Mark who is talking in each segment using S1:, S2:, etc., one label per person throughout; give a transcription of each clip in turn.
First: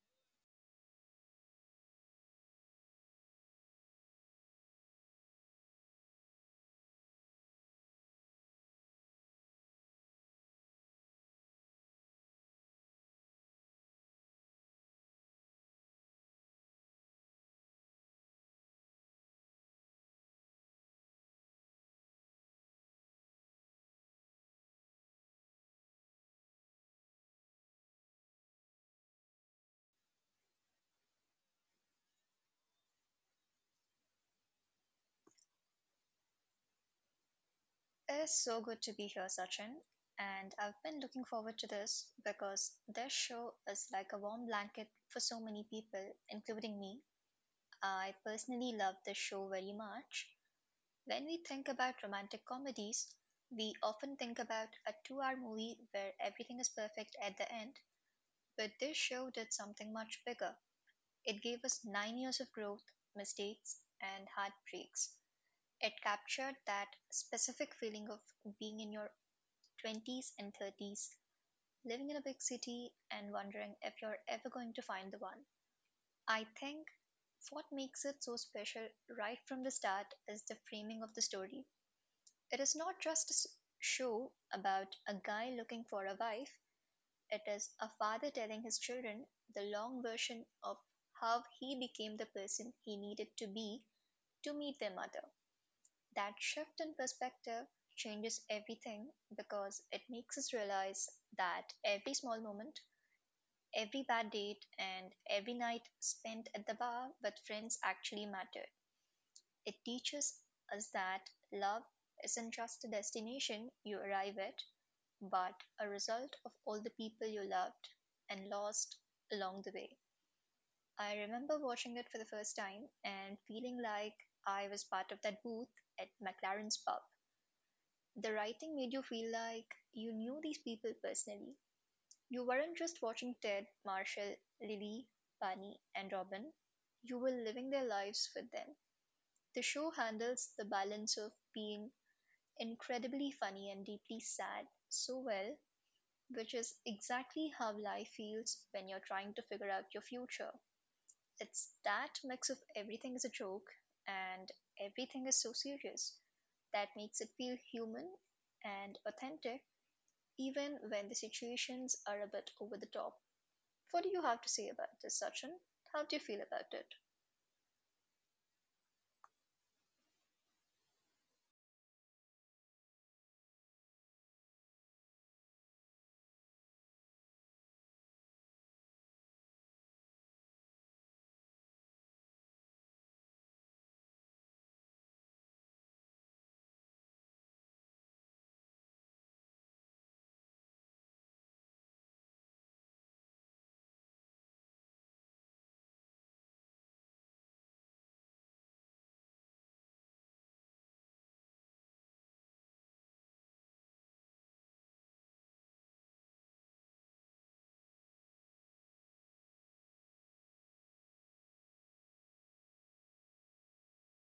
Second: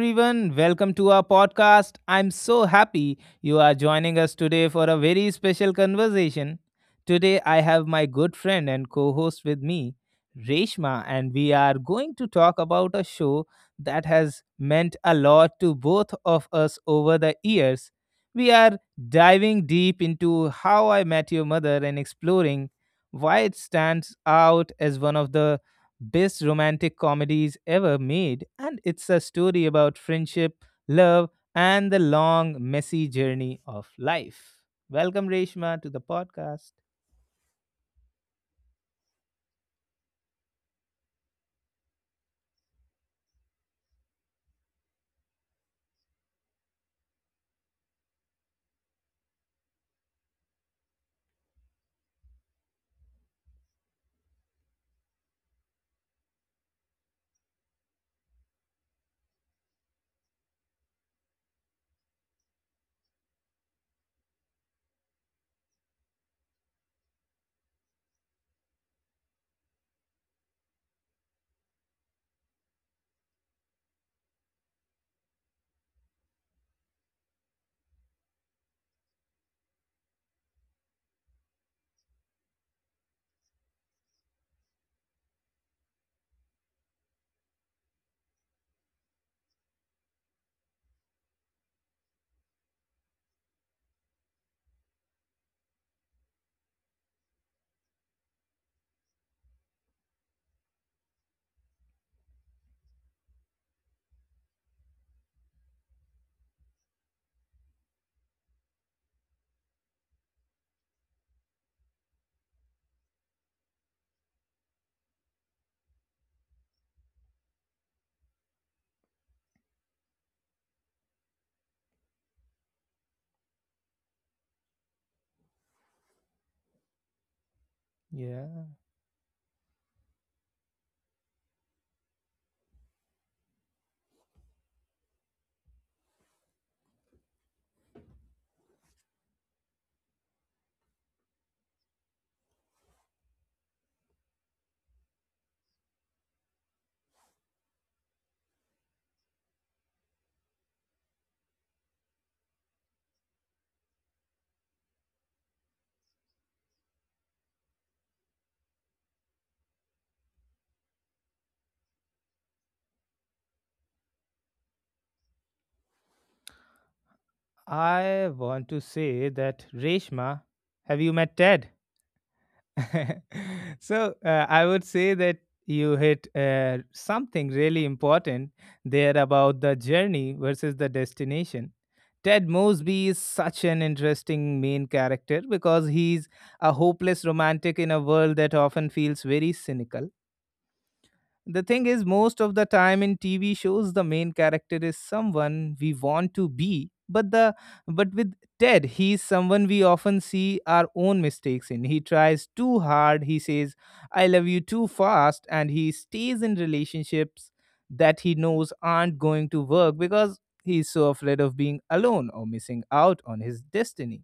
S1: everyone. Welcome to our podcast. I'm so happy you are joining us today for a very special conversation. Today, I have my good friend and co host with me, Reshma, and we are going to talk about a show that has meant a lot to both of us over the years. We are diving deep into how I met your mother and exploring why it stands out as one of the best romantic comedies ever made, and it's a story about friendship, love, and the long, messy journey of life. Welcome, Reshma, to the podcast.
S2: It is so good to be here, Sachin, and I've been looking forward to this because this show is like a warm blanket for so many people, including me. I personally love this show very much. When we think about romantic comedies, we often think about a 2 hour movie where everything is perfect at the end, but this show did something much bigger. It gave us 9 years of growth, mistakes, and heartbreaks. It captured that specific feeling of being in your 20s, and 30s, living in a big city and wondering if you're ever going to find the one. I think what makes it so special right from the start is the framing of the story. It is not just a show about a guy looking for a wife, it is a father telling his children the long version of how he became the person he needed to be to meet their mother. That shift in perspective changes everything because it makes us realize that every small moment, every bad date, and every night spent at the bar with friends actually mattered. It teaches us that love isn't just a destination you arrive at, but a result of all the people you loved and lost along the way. I remember watching it for the first time and feeling like I was part of that booth at McLaren's pub. The
S1: Yeah,
S2: writing made you feel like you knew these people personally. You weren't just watching Ted, Marshall, Lily, Bunny, and Robin. You were living their lives with them. The show handles the balance of being incredibly funny and deeply sad so well, which is exactly how life feels when you're trying to figure out your future. It's that mix of everything is a joke and everything is so serious that makes it feel human and authentic even when the situations are a bit over the top. What do you have to say about this, Sachin? How do you feel about
S1: I want to say that, Reshma, have you met Ted? I would say that you hit something really important there about the journey versus the destination. Ted Mosby is such an interesting main character because he's a hopeless romantic in a world that often feels very cynical. The thing is, most of the time in TV shows, the main character is someone we want to be, but the but with Ted, he's someone we often see our own mistakes in. He tries too hard. He says, "I love you" too fast, and he stays in relationships that he knows aren't going to work because he's so afraid of being alone or missing out on his destiny.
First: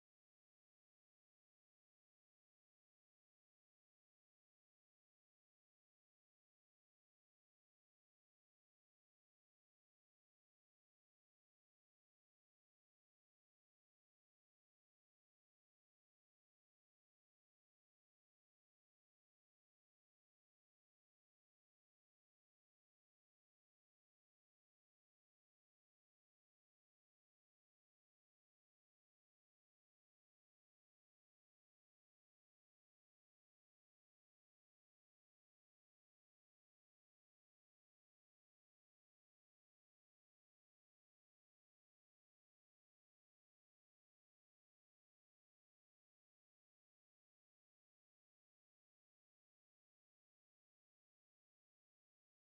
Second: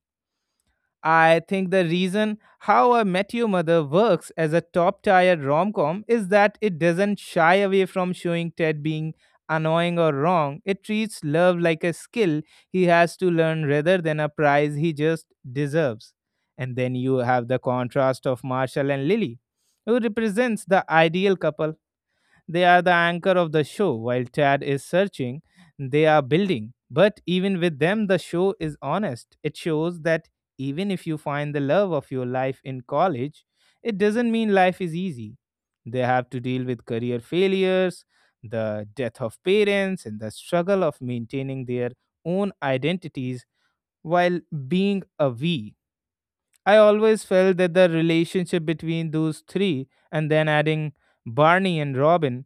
S1: I think the reason How I Met Your Mother works as a top tier rom com is that it doesn't shy away from showing Ted being annoying or wrong. It treats love like a skill he has to learn rather than a prize he just deserves. And then you have the contrast of Marshall and Lily, who represents the ideal couple. They are the anchor of the show. While Chad is searching, they are building. But even with them, the show is honest. It shows that even if you find the love of your life in college, it doesn't mean life is easy. They have to deal with career failures, the death of parents, and the struggle of maintaining their own identities while being a we. I always felt that the relationship between those three, and then adding Barney and Robin,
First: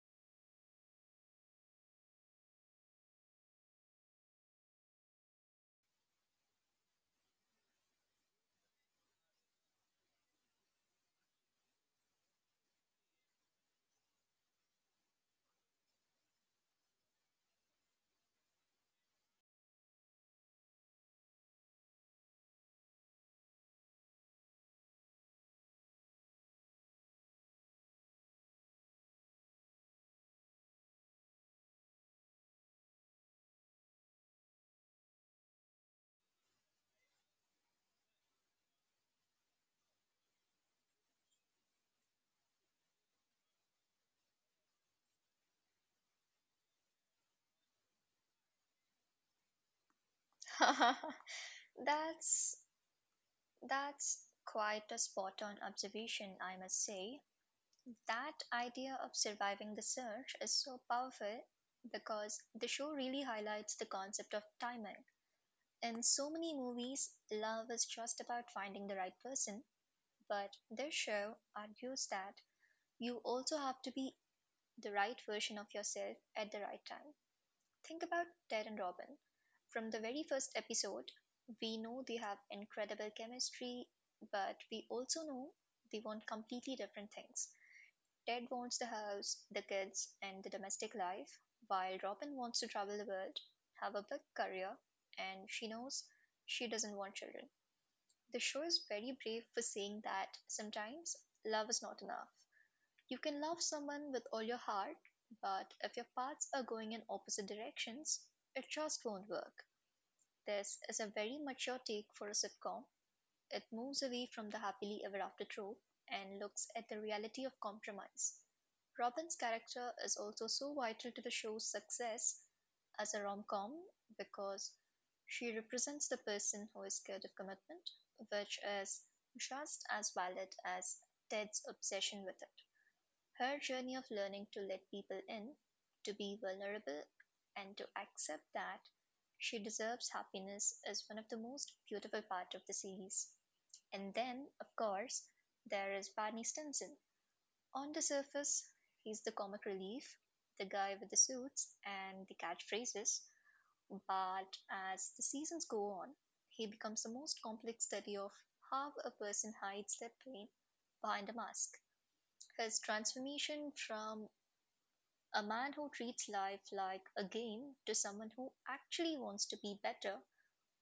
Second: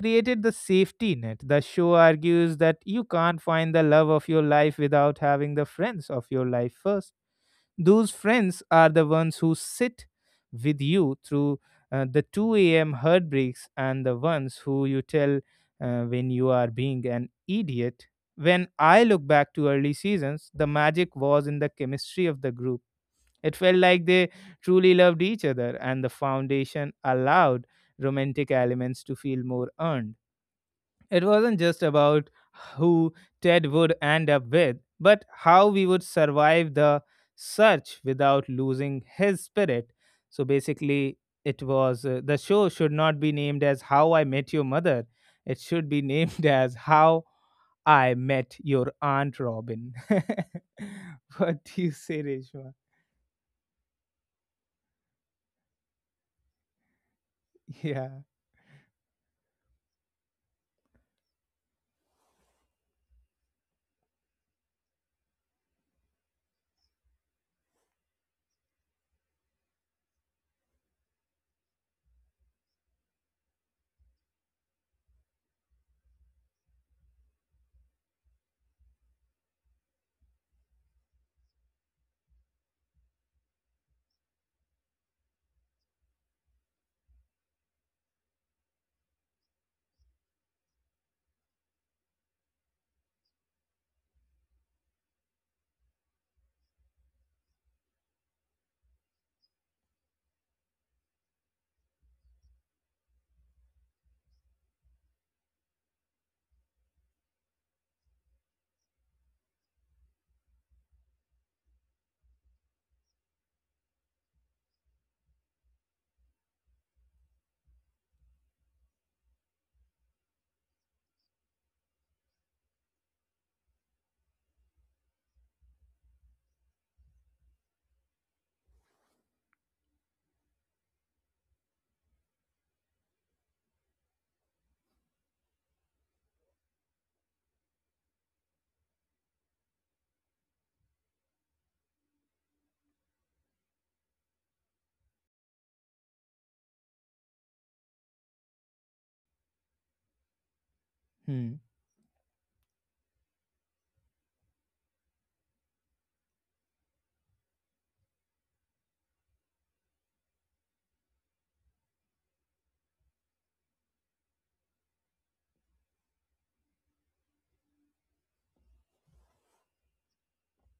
S1: created the safety net. The show argues that you can't find the love of your life without having the friends of your life first. Those friends are the ones who sit with you through the 2 a.m. heartbreaks and the ones who you tell when you are being an idiot. When I look back to early seasons, the magic was in the chemistry of the group. It felt like they truly loved each other, and the foundation allowed romantic elements to feel more earned. It wasn't just about who Ted would end up with, but how we would survive the search without losing his spirit. So basically, it was the show should not be named as How I Met Your Mother. It should be named as How I Met Your Aunt Robin.
S2: it?
S1: What do you say,
S2: that's
S1: Reshma?
S2: that's quite a spot on observation, I must say.
S1: Yeah.
S2: That idea of surviving the surge is so powerful because the show really highlights the concept of timing. In so many movies, love is just about finding the right person, but this show argues that you also have to be the right version of yourself at the right time. Think about Ted and Robin. From the very first episode, we know they have incredible chemistry, but we also know they want completely different things. Ted wants the house, the kids, and the domestic life, while Robin wants to travel the world, have a big career, and she knows she doesn't want children. The show is very brave for saying that sometimes love is not enough. You can love someone with all your heart, but if your paths are going in opposite directions, it just won't work. This is a very mature take for a sitcom. It moves away from the happily ever after trope and looks at the reality of compromise. Robin's character is also so vital to the show's success as a rom com because she represents the person who is scared of commitment, which is just as valid as Ted's obsession with it. Her journey of learning to let people in, to be vulnerable, and to accept that she deserves happiness is one of the most beautiful parts of the series. And then, of course, there is Barney Stinson. On the surface, he's the comic relief, the guy with the
S1: Hmm.
S2: suits and the catchphrases, but as the seasons go on, he becomes the most complex study of how a person hides their pain behind a mask. His transformation from a man who treats life like a game to someone who actually wants to be better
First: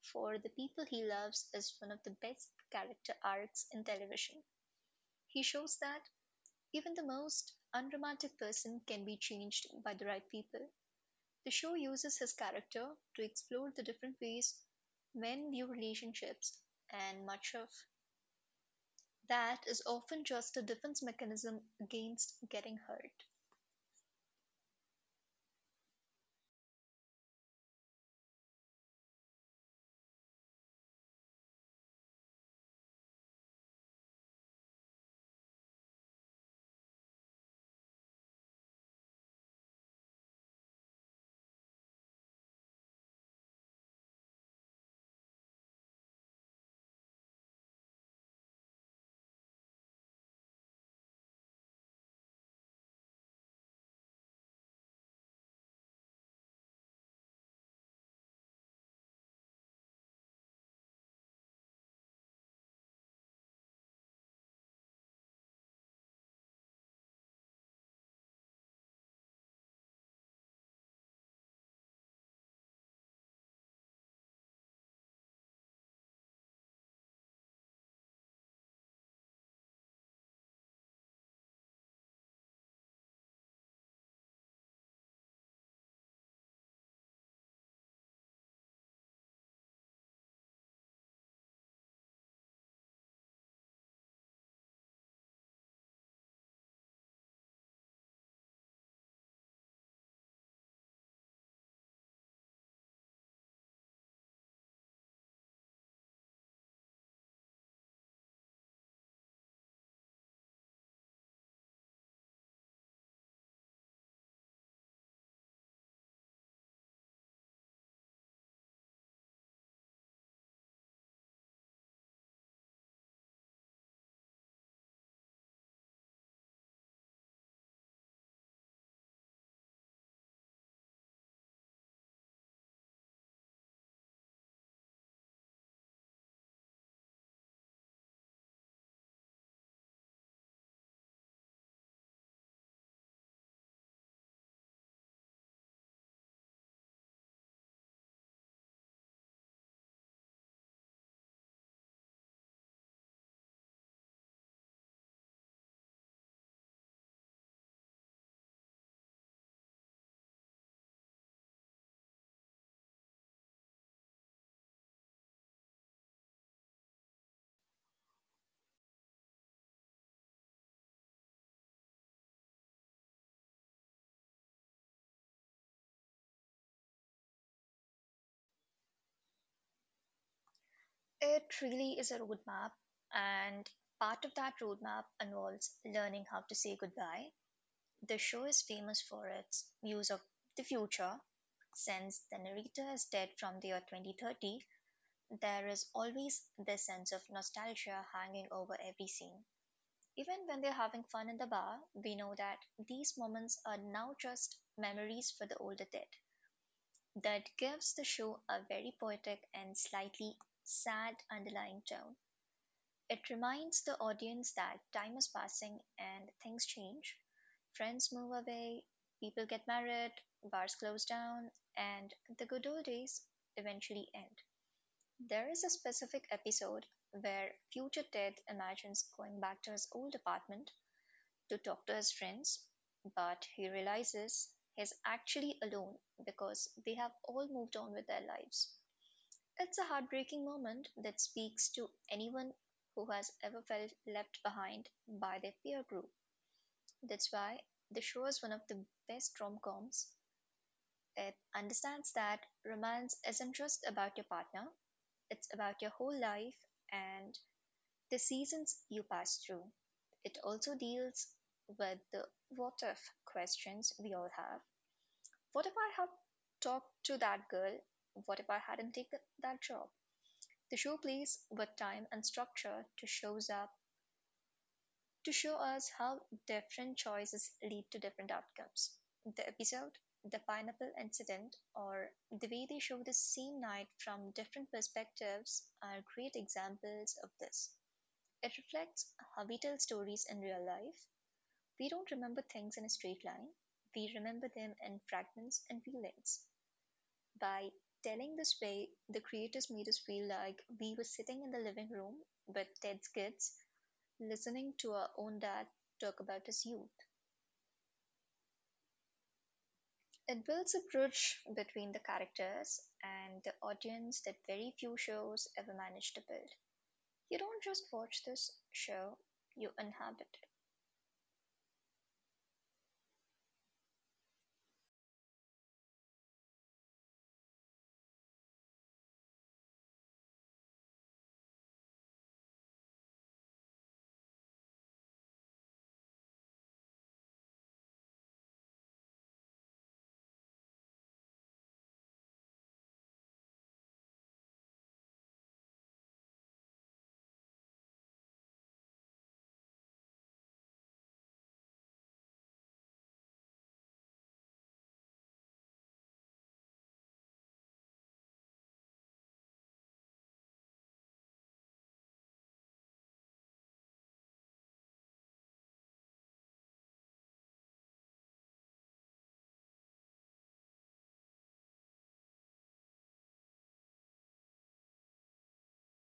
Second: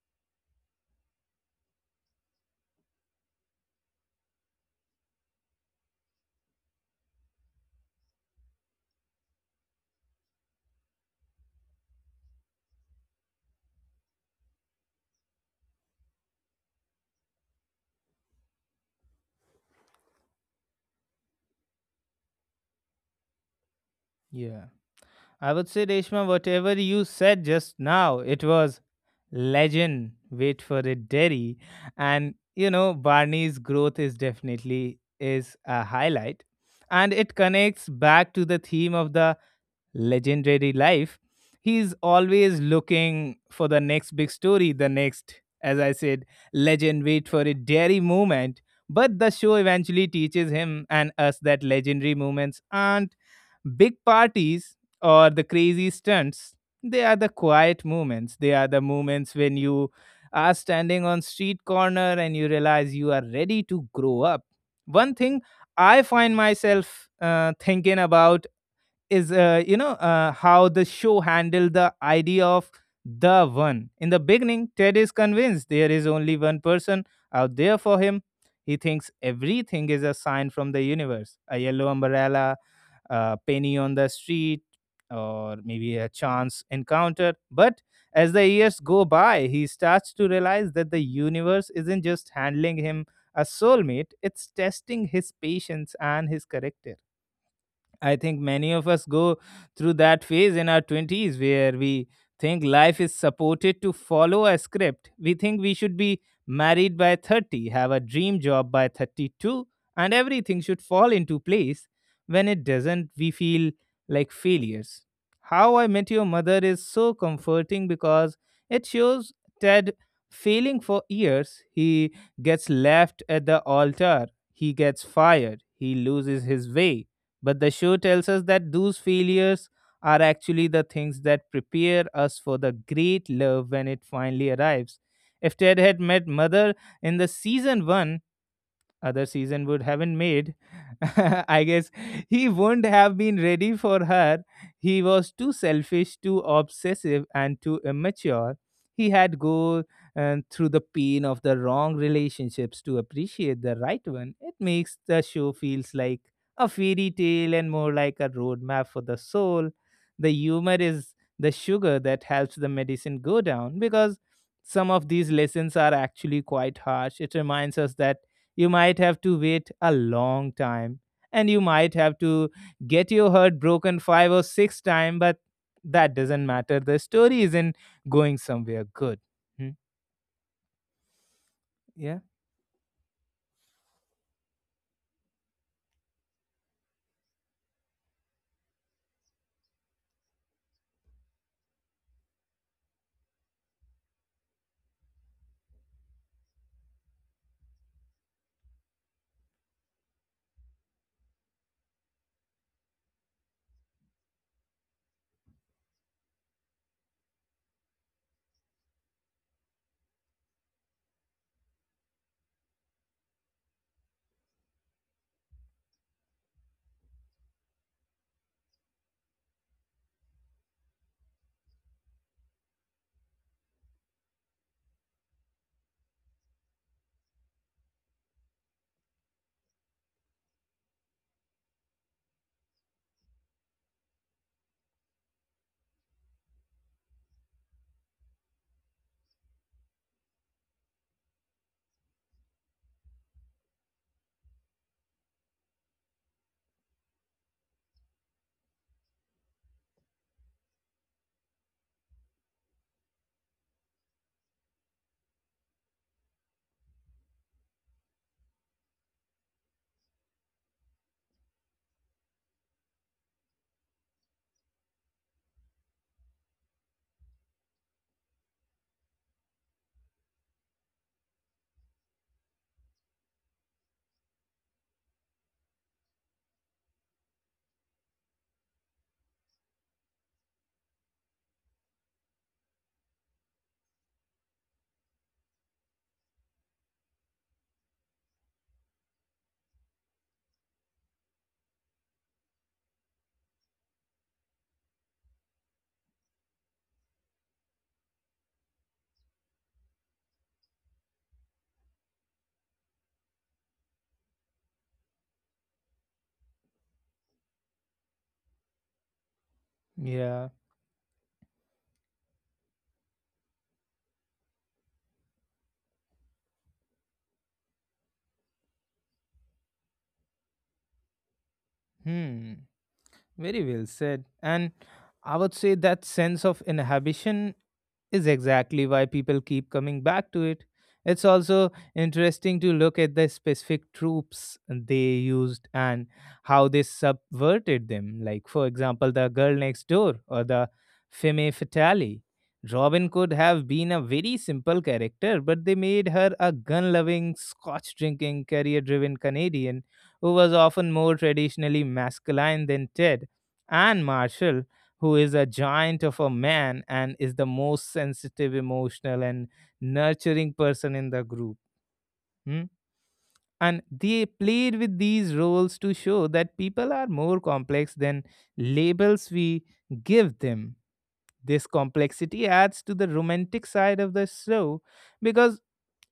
S2: for the people he loves is one of the best character arcs in television. He shows that even the most unromantic person can be changed by the right people. The show uses his character to explore the different ways men view relationships, and much of that is often just a defense mechanism against getting hurt.
S1: Yeah, I would say, Reshma, whatever you said just now, it was legend. Wait for it, Derry. And, you know, Barney's growth is definitely is a highlight. And it connects back to the theme of the legendary life. He's always looking for the next big story, the next, as I said, legend, wait for it, Derry moment. But the show eventually teaches him and us that legendary moments aren't big parties or the crazy stunts, they are the quiet moments. They are the moments when you are standing on street corner and you realize you are ready to grow up. One thing I find myself thinking about is how the show handled the idea of the one. In the beginning, Ted is convinced there is only one person out there for him. He thinks everything is a sign from the universe, a yellow umbrella, a penny on the street, or maybe a chance encounter, but as the years go by he starts to realize that the universe isn't just handling him a soulmate, it's testing his patience and his character. I think many of us go through that phase in our 20s where we think life is supported to follow a script. We think we should be married by 30, have a dream job by 32, and everything should fall into place. When it doesn't, we feel like failures. How I Met Your Mother is so comforting because it shows Ted failing for years. He gets left at the altar, he gets fired, he loses his way, but the show tells us that those failures are actually the things that prepare us for the great love when it finally arrives. If Ted had met Mother in the season 1, other season would haven't made. I guess he wouldn't have been ready for her. He was too selfish, too obsessive, and too immature. He had go through the pain of the wrong relationships to appreciate the right one. It makes the show feels like a fairy tale and more like a roadmap for the soul. The humor is the sugar that helps the medicine go down because some of these lessons are actually quite harsh. It reminds us that you might have to wait a long time and you might have to get your heart broken 5 or 6 times, but that doesn't matter. The story isn't going somewhere good. Hmm?
S2: It really is a
S1: Yeah?
S2: roadmap, and part of that roadmap involves learning how to say goodbye. The show is famous for its views of the future. Since the narrator is dead from the year 2030, there is always this sense of nostalgia hanging over every scene. Even when they're having fun in the bar, we know that these moments are now just memories for the older dead. That gives the show a very poetic and slightly sad underlying tone. It reminds the audience that time is passing and things change. Friends move away, people get married, bars close down, and the good old days eventually end. There is a specific episode where future Ted imagines going back to his old apartment to talk to his friends, but he realizes he's actually alone because they have all moved on with their lives. It's a heartbreaking moment that speaks to anyone who has ever felt left behind by their peer group. That's why the show is one of the best rom coms. It understands that romance isn't just about your partner, it's about your whole life and the seasons you pass through. It also deals with the what if questions we all have. What if I had talked to that girl? What if I hadn't taken that job? The show plays with time and structure to show us how different choices lead to different outcomes. The episode, the pineapple incident, or the way they show the same night from different perspectives are great examples of this. It reflects how we tell stories in real life. We don't remember things in a straight line. We remember them in fragments and feelings. By telling this way, the creators made us feel like we were sitting in the living room with Ted's kids, listening to our own dad talk about his youth. It
S1: Yeah.
S2: builds a bridge between the characters and the audience that very few shows ever manage to build. You don't just watch this show, you inhabit it.
S1: Hmm. Very well said. And I would say that sense of inhibition is exactly why people keep coming back to it. It's also interesting to look at the specific troops they used and how they subverted them. Like, for example, the girl next door or the femme fatale. Robin could have been a very simple character, but they made her a gun loving, scotch drinking, career driven Canadian who was often more traditionally masculine than Ted, and Marshall, who is a giant of a man and is the most sensitive, emotional, and nurturing person in the group. Hmm? And they played with these roles to show that people are more complex than labels we give them. This complexity adds to the romantic side of the show because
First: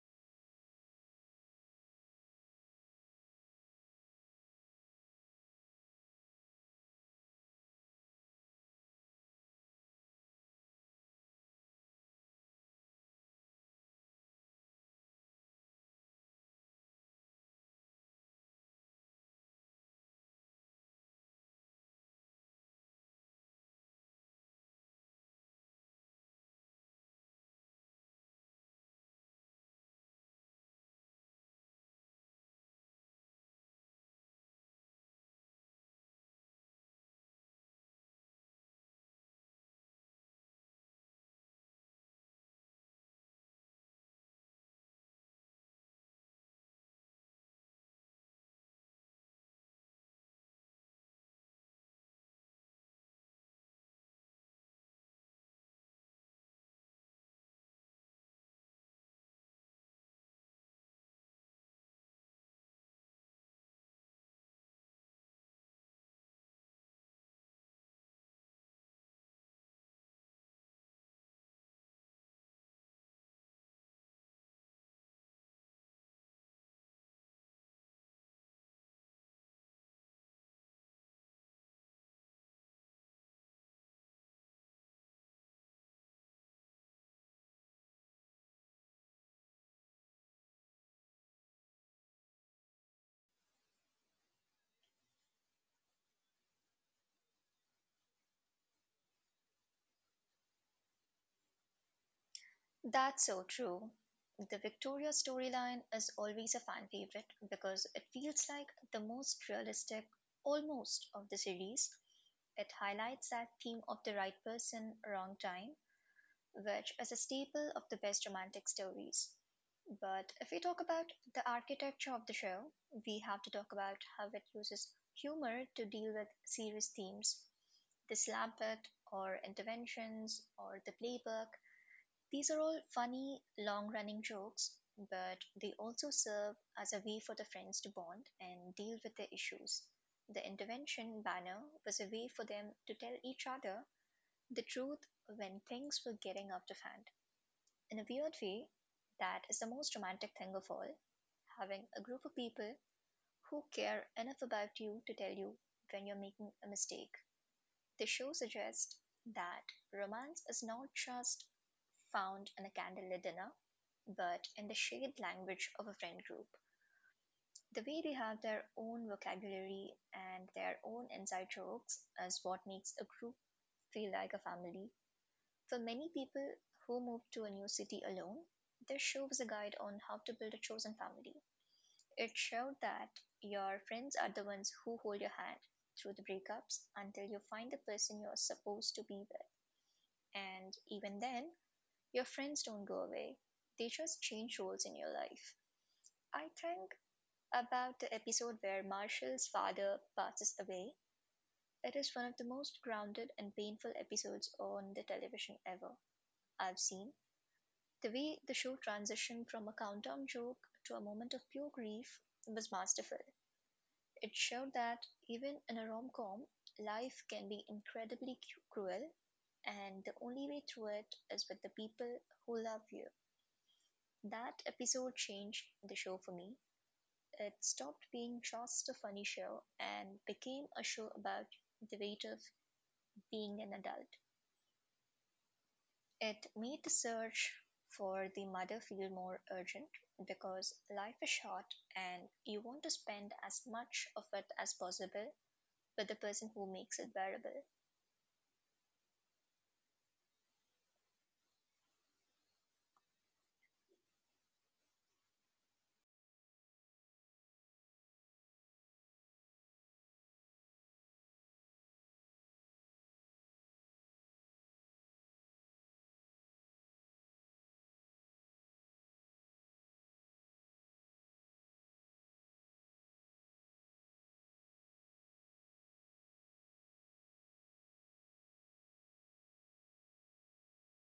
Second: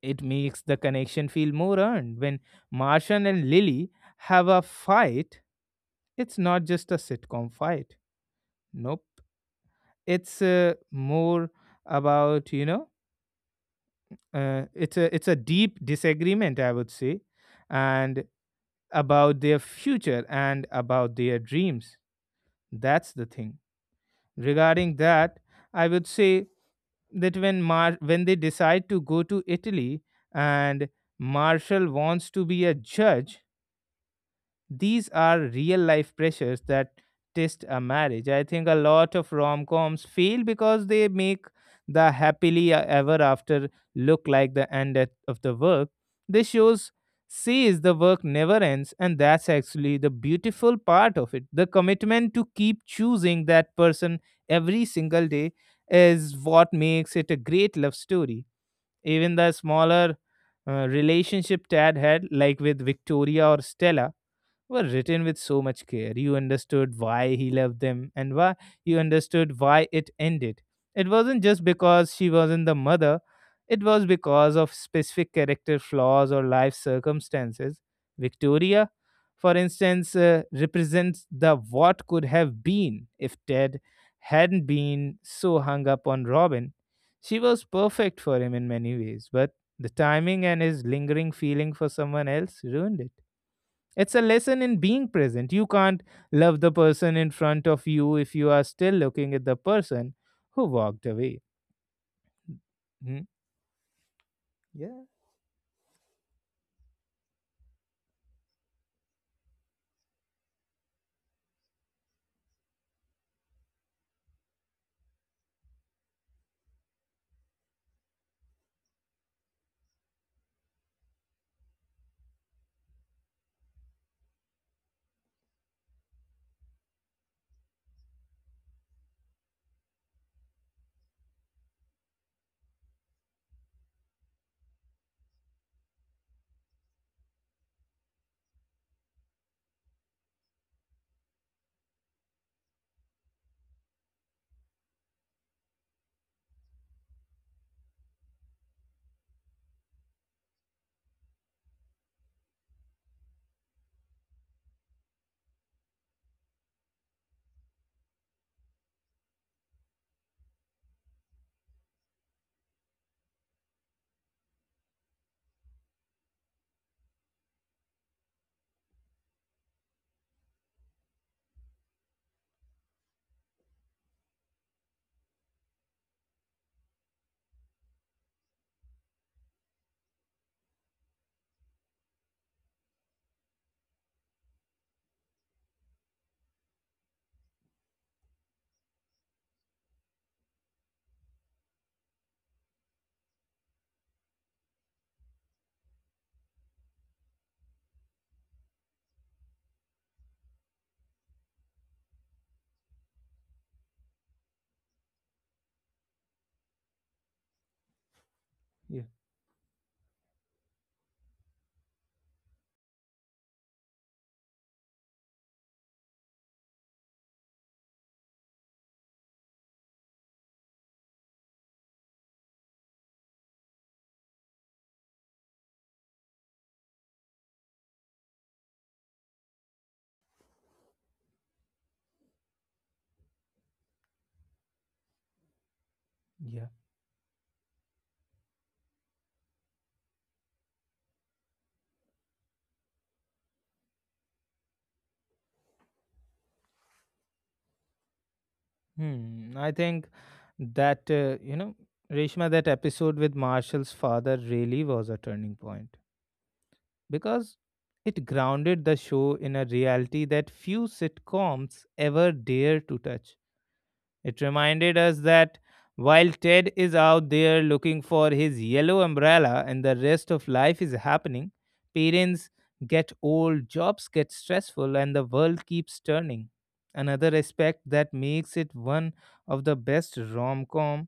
S1: it makes the connection feel more earned. When Martian and Lily have a fight, it's not just a sitcom fight. Nope, it's more about it's a deep disagreement, I would say, and about their future and about their dreams. That's the thing. Regarding that, I would say that when when they decide to go to Italy and Marshall wants to be a judge. These are real life pressures that test a marriage. I think a lot of rom coms fail because they make the ever after look like the end of the work. This shows says the work never ends, and that's actually the beautiful part of it. The commitment to keep choosing that person every single day is what makes it a great love story. Even the smaller relationship Tad had, like with Victoria or Stella, were written with so much care. You understood why he loved them and why you understood why it ended. It wasn't just because she wasn't the mother, it was because of specific character flaws or life circumstances. Victoria, for instance, represents the what could have been if Ted hadn't been so hung up on Robin. She was perfect for him in many ways, but the timing and his lingering feeling for someone else ruined it. It's a lesson in being present. You can't love the person in front of you if you are still looking at the person who walked away. Hmm?
S2: That's so true. The
S1: Yeah,
S2: Victoria storyline is always a fan favorite because it feels like the most realistic, almost, of the series. It highlights that theme of the right person, wrong time, which is a staple of the best romantic stories. But if we talk about the architecture of the show, we have to talk about how it uses humor to deal with serious themes, the slam bit, or interventions, or the playbook. These are all funny, long running jokes, but they also serve as a way for the friends to bond and deal with their issues. The intervention banner was a way for them to tell each other the truth when things were getting out of hand. In a weird way, that is the most romantic thing of all, having a group of people who care enough about you to tell you when you're making a mistake. The show suggests that romance is not just found in a candlelit dinner, but in the shared language of a friend group. The way they have their own vocabulary and their own inside jokes is what makes a group feel like a family. For many people who move to a new city alone, this show was a guide on how to build a chosen family. It showed that your friends are the ones who hold your hand through the breakups until you find the person you're supposed to be with. And even then, your friends don't go away. They just change roles in your life. I think about the episode where Marshall's father passes away. It is one of the most grounded and painful episodes on the television ever I've seen. The way the show
S1: yeah,
S2: transitioned from a countdown joke to a moment of pure grief was masterful. It showed that even in a rom com, life can be incredibly cruel, and the only way through it is with the people who love you. That episode changed the show for me. It stopped being just a funny show and became a show about the weight of being an adult. It
S1: yeah.
S2: made the search for the mother feel more urgent because life is short and you want to spend as much of it as possible with the person who makes it bearable.
S1: Hmm. I think that, Reshma, that episode with Marshall's father really was a turning point because it grounded the show in a reality that few sitcoms ever dare to touch. It reminded us that while Ted is out there looking for his yellow umbrella and the rest of life is happening, parents get old, jobs get stressful, and the world keeps turning. Another aspect that makes it one of the best rom com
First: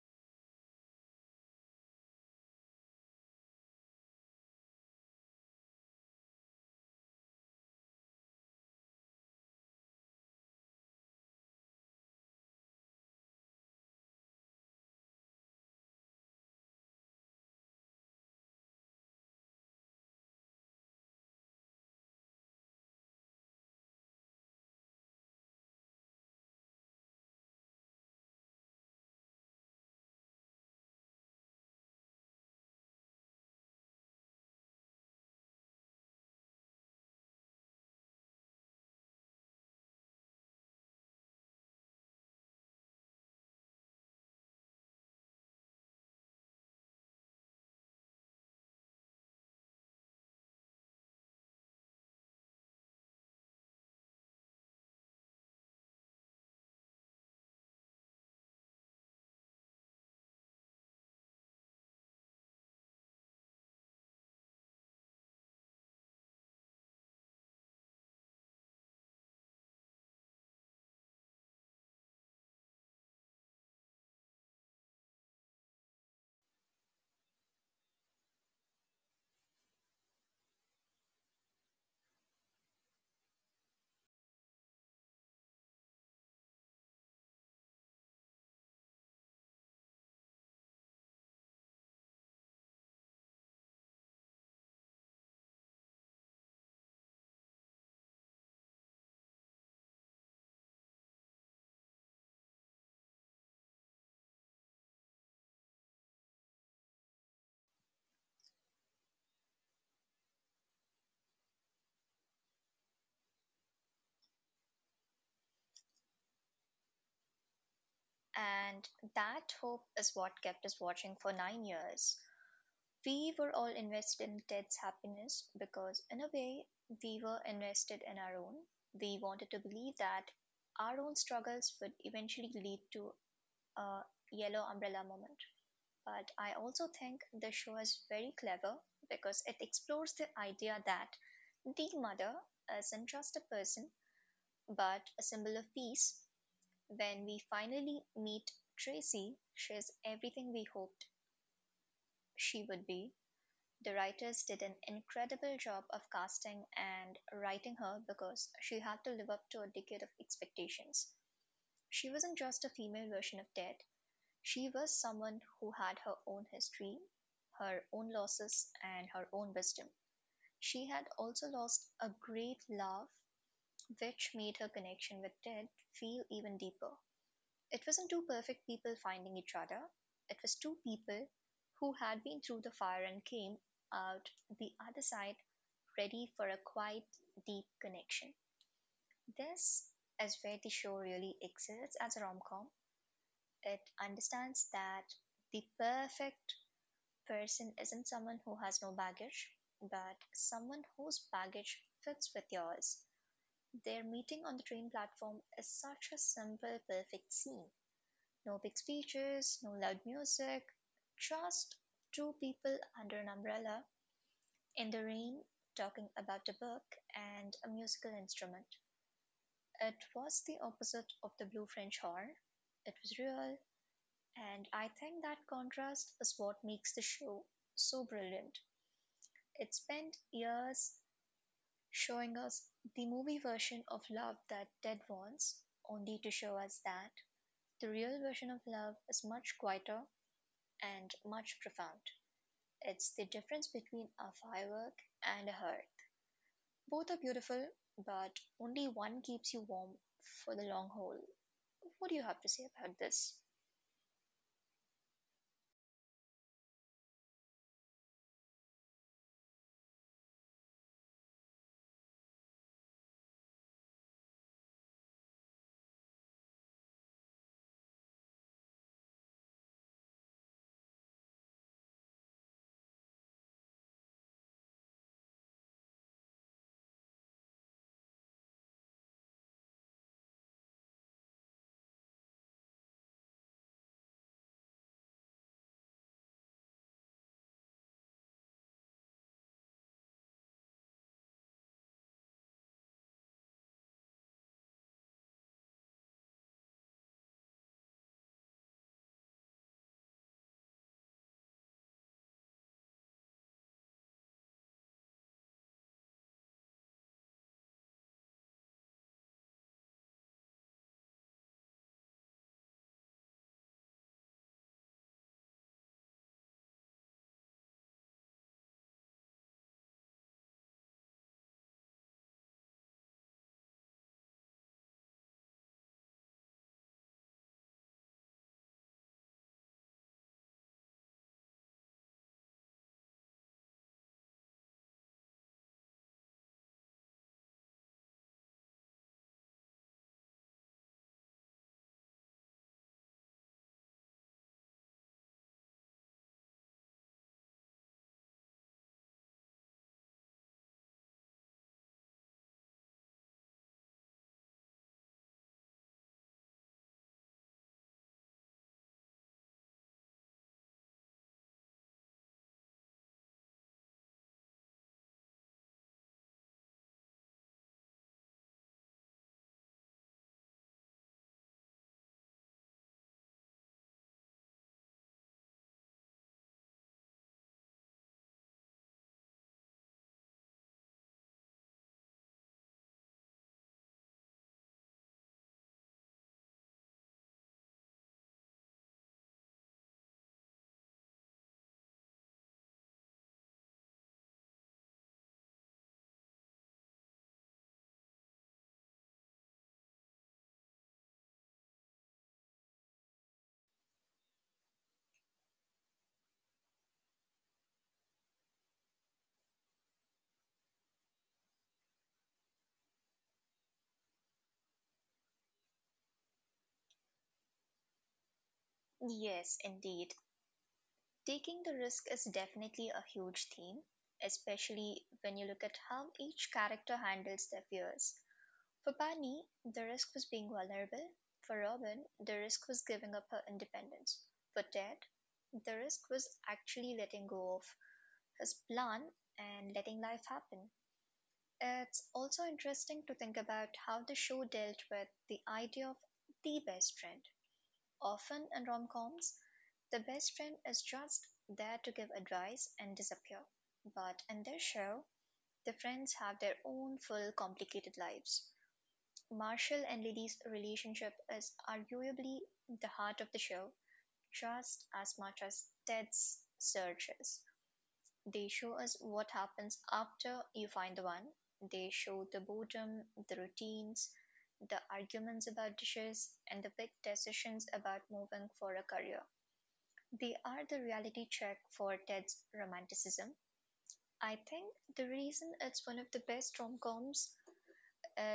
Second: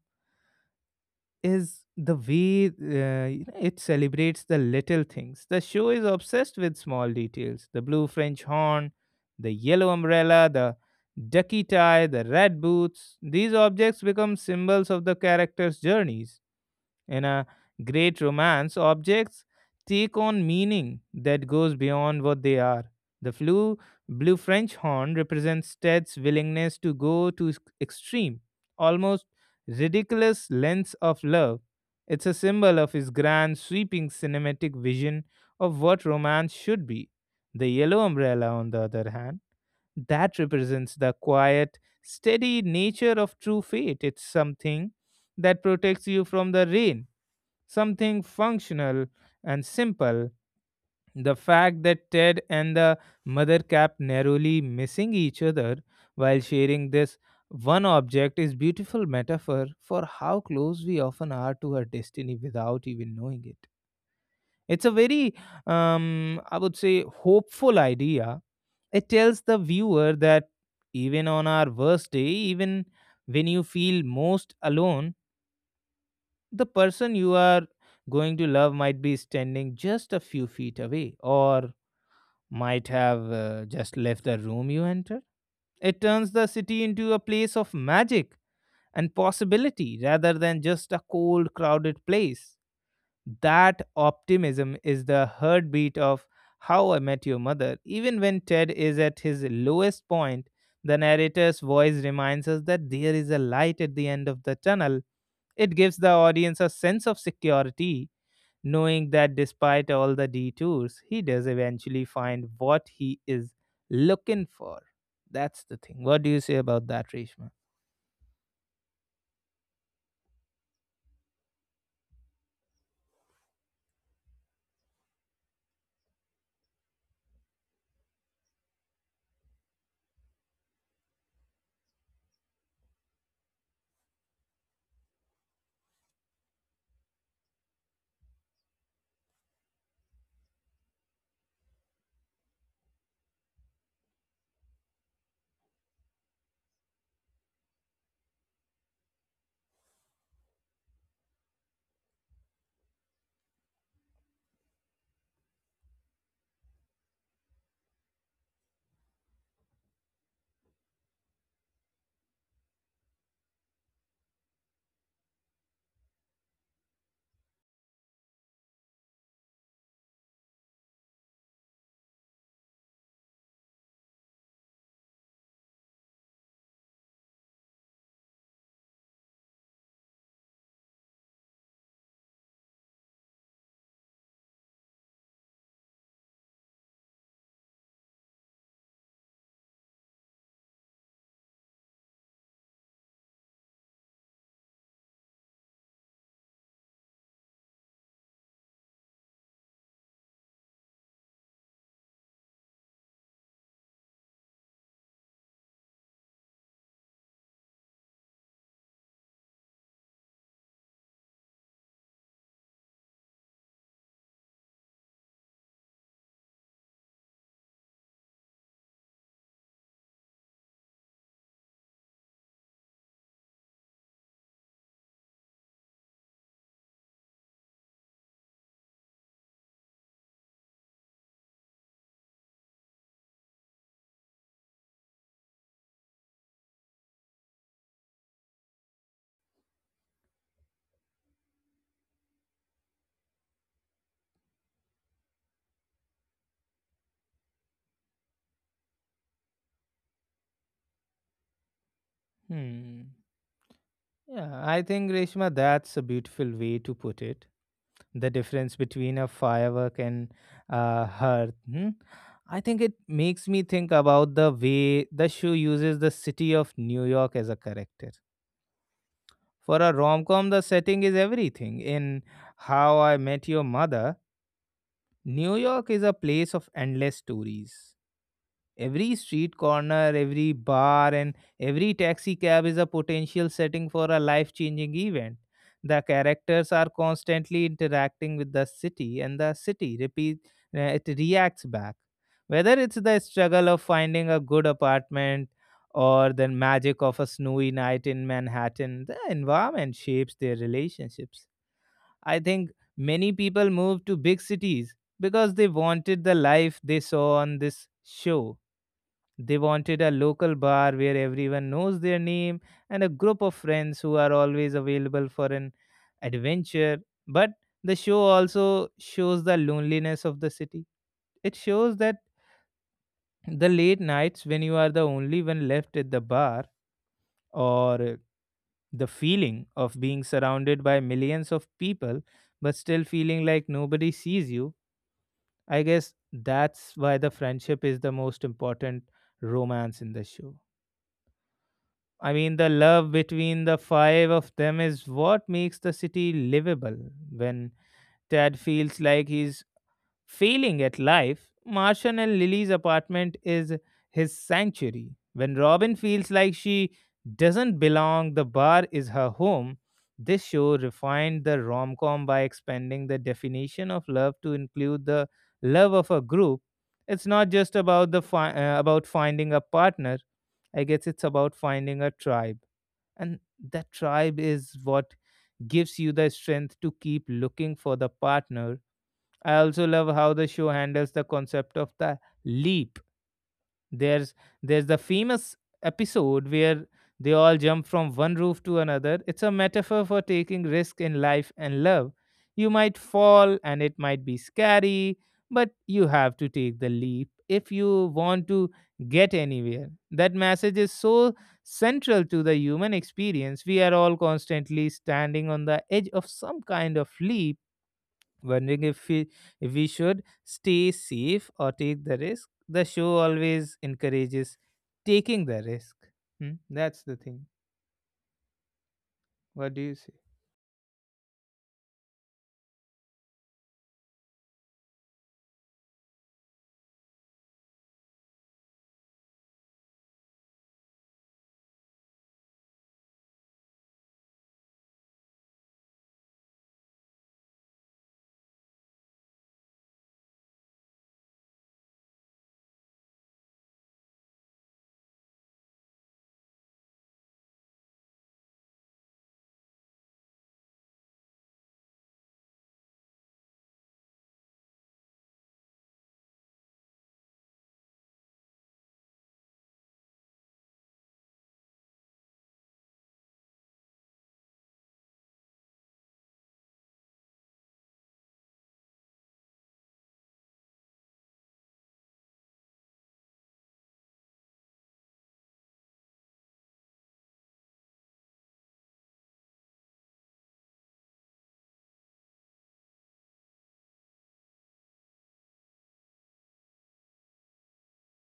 S1: is the way it celebrates the little things. The show is obsessed with small details, the blue French horn, the yellow umbrella, the ducky tie, the red boots. These objects become symbols of the characters' journeys. In a great romance, objects take on meaning that goes beyond what they are. The blue French horn represents Ted's willingness to go to extreme, almost ridiculous lengths of love. It's a symbol of his grand, sweeping cinematic vision of what romance should be. The yellow umbrella, on the other hand, that represents the quiet, steady nature of true fate. It's something that protects you from the rain, something functional and simple. The fact that Ted and the mother kept narrowly missing each other while sharing this one object is beautiful metaphor for how close we often are to our destiny without even knowing it. It's a very, I would say, hopeful idea. It tells the viewer that even on our worst day, even when you feel most alone, the person you are going to love might be standing just a few feet away or might have just left the room you enter. It turns the city into a place of magic and possibility rather than just a cold, crowded place. That optimism is the heartbeat of How I Met Your Mother. Even when Ted is at his lowest point, the narrator's voice reminds us that there is a light at the end of the tunnel. It gives the audience a sense of security knowing that despite all the detours, he does eventually find what he is looking for. That's the thing. What do you say about that, Reshma?
S2: And that hope is what kept us watching for 9 years. We were all invested in Ted's happiness because, in a way, we were invested in our own. We wanted to believe that our own struggles would eventually lead to a yellow umbrella moment. But I also think the show is very clever because it explores the idea that the mother isn't just a person but a symbol of peace. When we finally meet Tracy, she is everything we hoped she would be. The writers did an incredible job of casting and writing her because she had to live up to a decade of expectations. She wasn't just a female version of Death, she was someone who had her own history, her own losses, and her own wisdom. She had also lost a great love, which made her connection with Death feel even deeper. It wasn't two perfect people finding each other, it was two people who had been through the fire and came out the other side ready for a quiet, deep connection. This is where the show really excels as a rom com. It understands that the perfect person isn't someone who has no baggage, but someone whose baggage fits with yours. Their meeting on the train platform is such a simple, perfect scene. No big speeches, no loud music, just two people under an umbrella in the rain talking about a book and a musical instrument. It was the opposite of the blue French horn. It was real, and I think that contrast is what makes the show so brilliant. It spent years showing us the movie version of love that Ted wants, only to show us that the real version of love is much quieter and much profound. It's the difference between a firework and a hearth. Both are beautiful, but only one keeps you warm for the long haul. What do you have to say about
S1: Hmm.
S2: this?
S1: Yeah, I think, Reshma, that's a beautiful way to put it. The difference between a firework and hearth. Hmm? I think it makes me think about the way the show uses the city of New York as a character. For a rom com, the setting is everything. In How I Met Your Mother, New York is a place of endless stories. Every street corner, every bar, and every taxi cab is a potential setting for a life changing event. The characters are constantly interacting with the city, and it reacts back. Whether it's the struggle of finding a good apartment or the magic of a snowy night in Manhattan, the environment shapes their relationships. I think many people moved to big cities because they wanted the life they saw on this show. They wanted a local bar where everyone knows their name and a group of friends who are always available for an adventure. But the show also shows the loneliness of the city. It shows that the late nights when you are the only one left at the bar or the feeling of being surrounded by millions of people but still feeling like nobody sees you. I guess that's why the friendship is the most important romance in the show. I mean the love between the five of them is what makes the city livable when Ted feels like he's failing at life, Martian and Lily's apartment is his sanctuary. When Robin feels like she doesn't belong, the bar is her home. This show refined the rom com by expanding the definition of love to include the love of a group. It's not just about about finding a partner. I guess it's about finding a tribe, and that tribe is what gives you the strength to keep looking for the partner. I also love how the show handles the concept of the leap. There's there's the famous episode where they all jump from one roof to another. It's a metaphor for taking risk in life and love. You might fall and it might be scary, but you have to take the leap if you want to get anywhere. That message is so central to the human experience. We are all constantly standing on the edge of some kind of leap wondering if we should stay safe or take the risk. The show always encourages taking the risk. Hmm? That's the thing.
S2: Yes,
S1: What do you
S2: indeed.
S1: say?
S2: Taking the risk is definitely a huge theme, especially when you look at how each character handles their fears. For Barney, the risk was being vulnerable. For Robin, the risk was giving up her independence. For Ted, the risk was actually letting go of his plan, and letting life happen. It's also interesting to think about how the show dealt with the idea of the best friend. Often in rom coms, the best friend is just there to give advice and disappear. But in this show, the friends have their own full complicated lives. Marshall and Lily's relationship is arguably the heart of the show, just as much as Ted's searches. They show us what happens after you find the one. They show the boredom, the routines, the arguments about dishes, and the big decisions about moving for a career. They are the reality check for Ted's romanticism. I think the reason it's one of the best rom coms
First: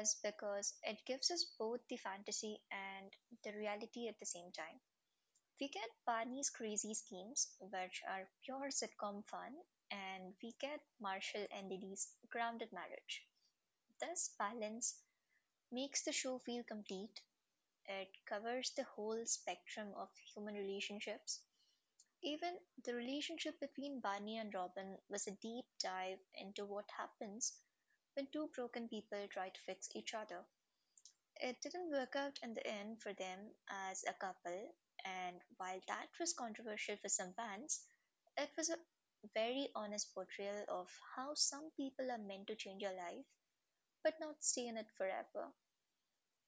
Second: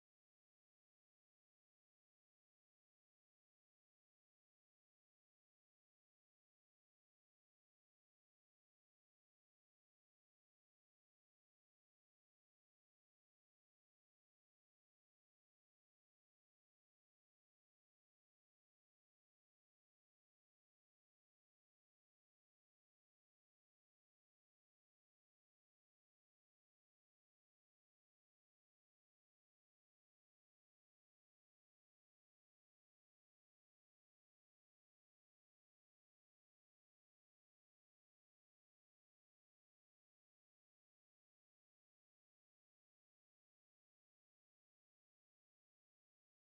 S2: is because it gives us both the fantasy and the reality at the same time. We get Barney's crazy schemes, which are pure sitcom fun, and we get Marshall and Lily's grounded marriage. This balance makes the show feel complete. It covers the whole spectrum of human relationships. Even the relationship between Barney and Robin was a deep dive into what happens when two broken people try to fix each other. It didn't work out in the end for them as a couple, and while that was controversial for some fans, it was a very honest portrayal of how some people are meant to change your life but not stay in it forever.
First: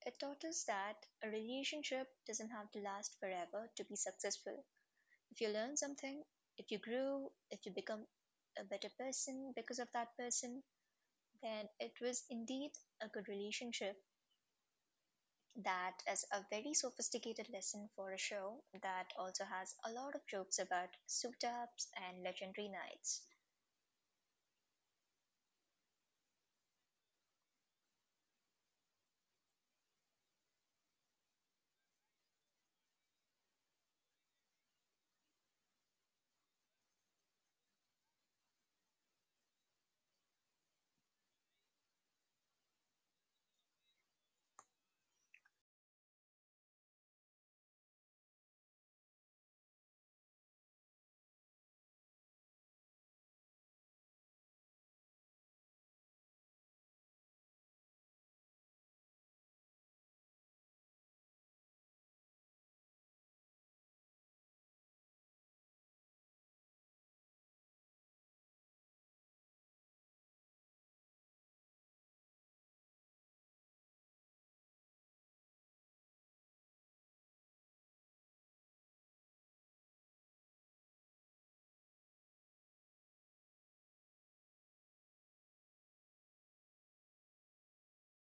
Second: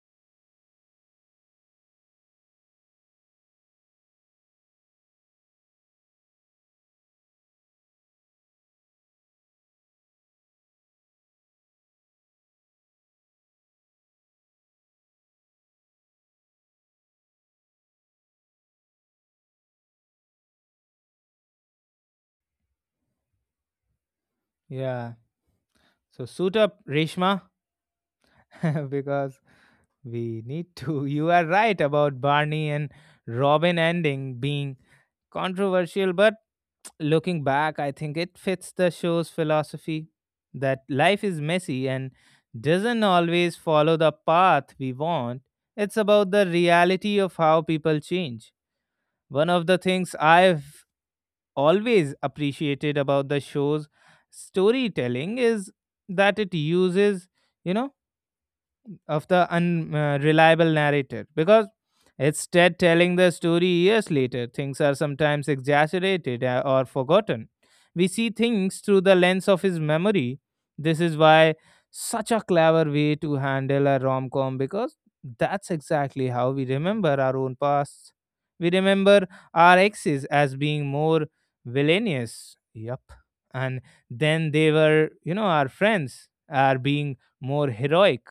S2: It taught us that a relationship doesn't have to last forever to be successful. If you learn something, if you grew, if you become a better person because of that person, then it was indeed a good relationship. That is a very sophisticated lesson for a show that also has a lot of jokes about souped ups and legendary knights.
S1: Yeah. So suit up, Reshma, because we need to. You are right about Barney and Robin ending being controversial, but looking back, I think it fits the show's philosophy that life is messy and doesn't always follow the path we want. It's about the reality of how people change. One of the things I've always appreciated about the show's storytelling is that it uses, you know, of the unreliable narrator because instead telling the story years later, things are sometimes exaggerated or forgotten. We see things through the lens of his memory. This is why such a clever way to handle a rom-com, because that's exactly how we remember our own past. We remember our exes as being more villainous, yep, and then they were, you know, our friends are being more heroic.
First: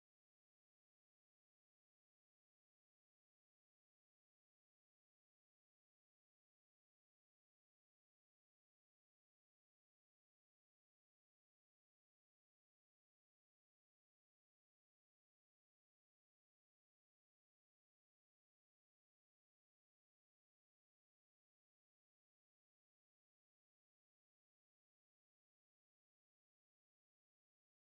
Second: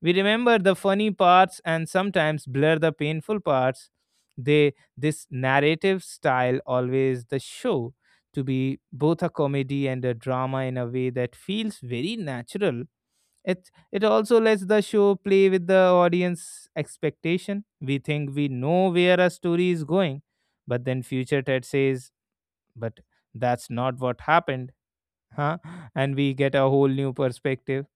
S1: We remember the funny parts and sometimes blur the painful parts. They this narrative style always the show to be both a comedy and a drama in a way that feels very natural. It also lets the show play with the audience expectation. We think we know where a story is going, but then future Ted says, "But that's not what happened, huh?" And we get a whole new perspective.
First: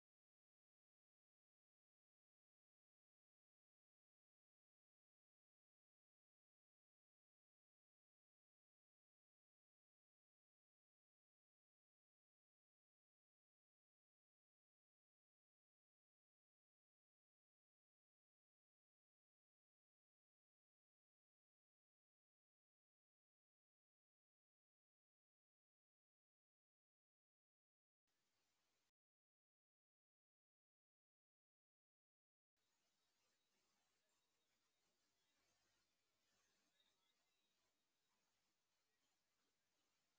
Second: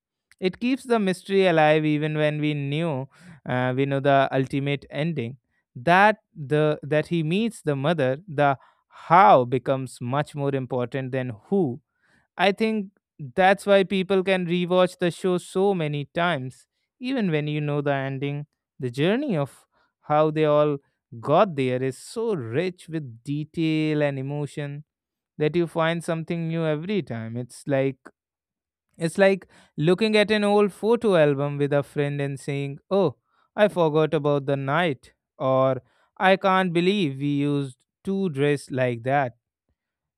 S1: It keeps the mystery alive even when we knew we know the ultimate ending. That the that he meets the mother, the how becomes much more important than who. I think that's why people can rewatch the show so many times, even when you know the ending. The journey of how they all got there is so rich with detail and emotion that you find something new every time. It's like looking at an old photo album with a friend and saying, "Oh, I forgot about the night," or "I can't believe we used to dress like that."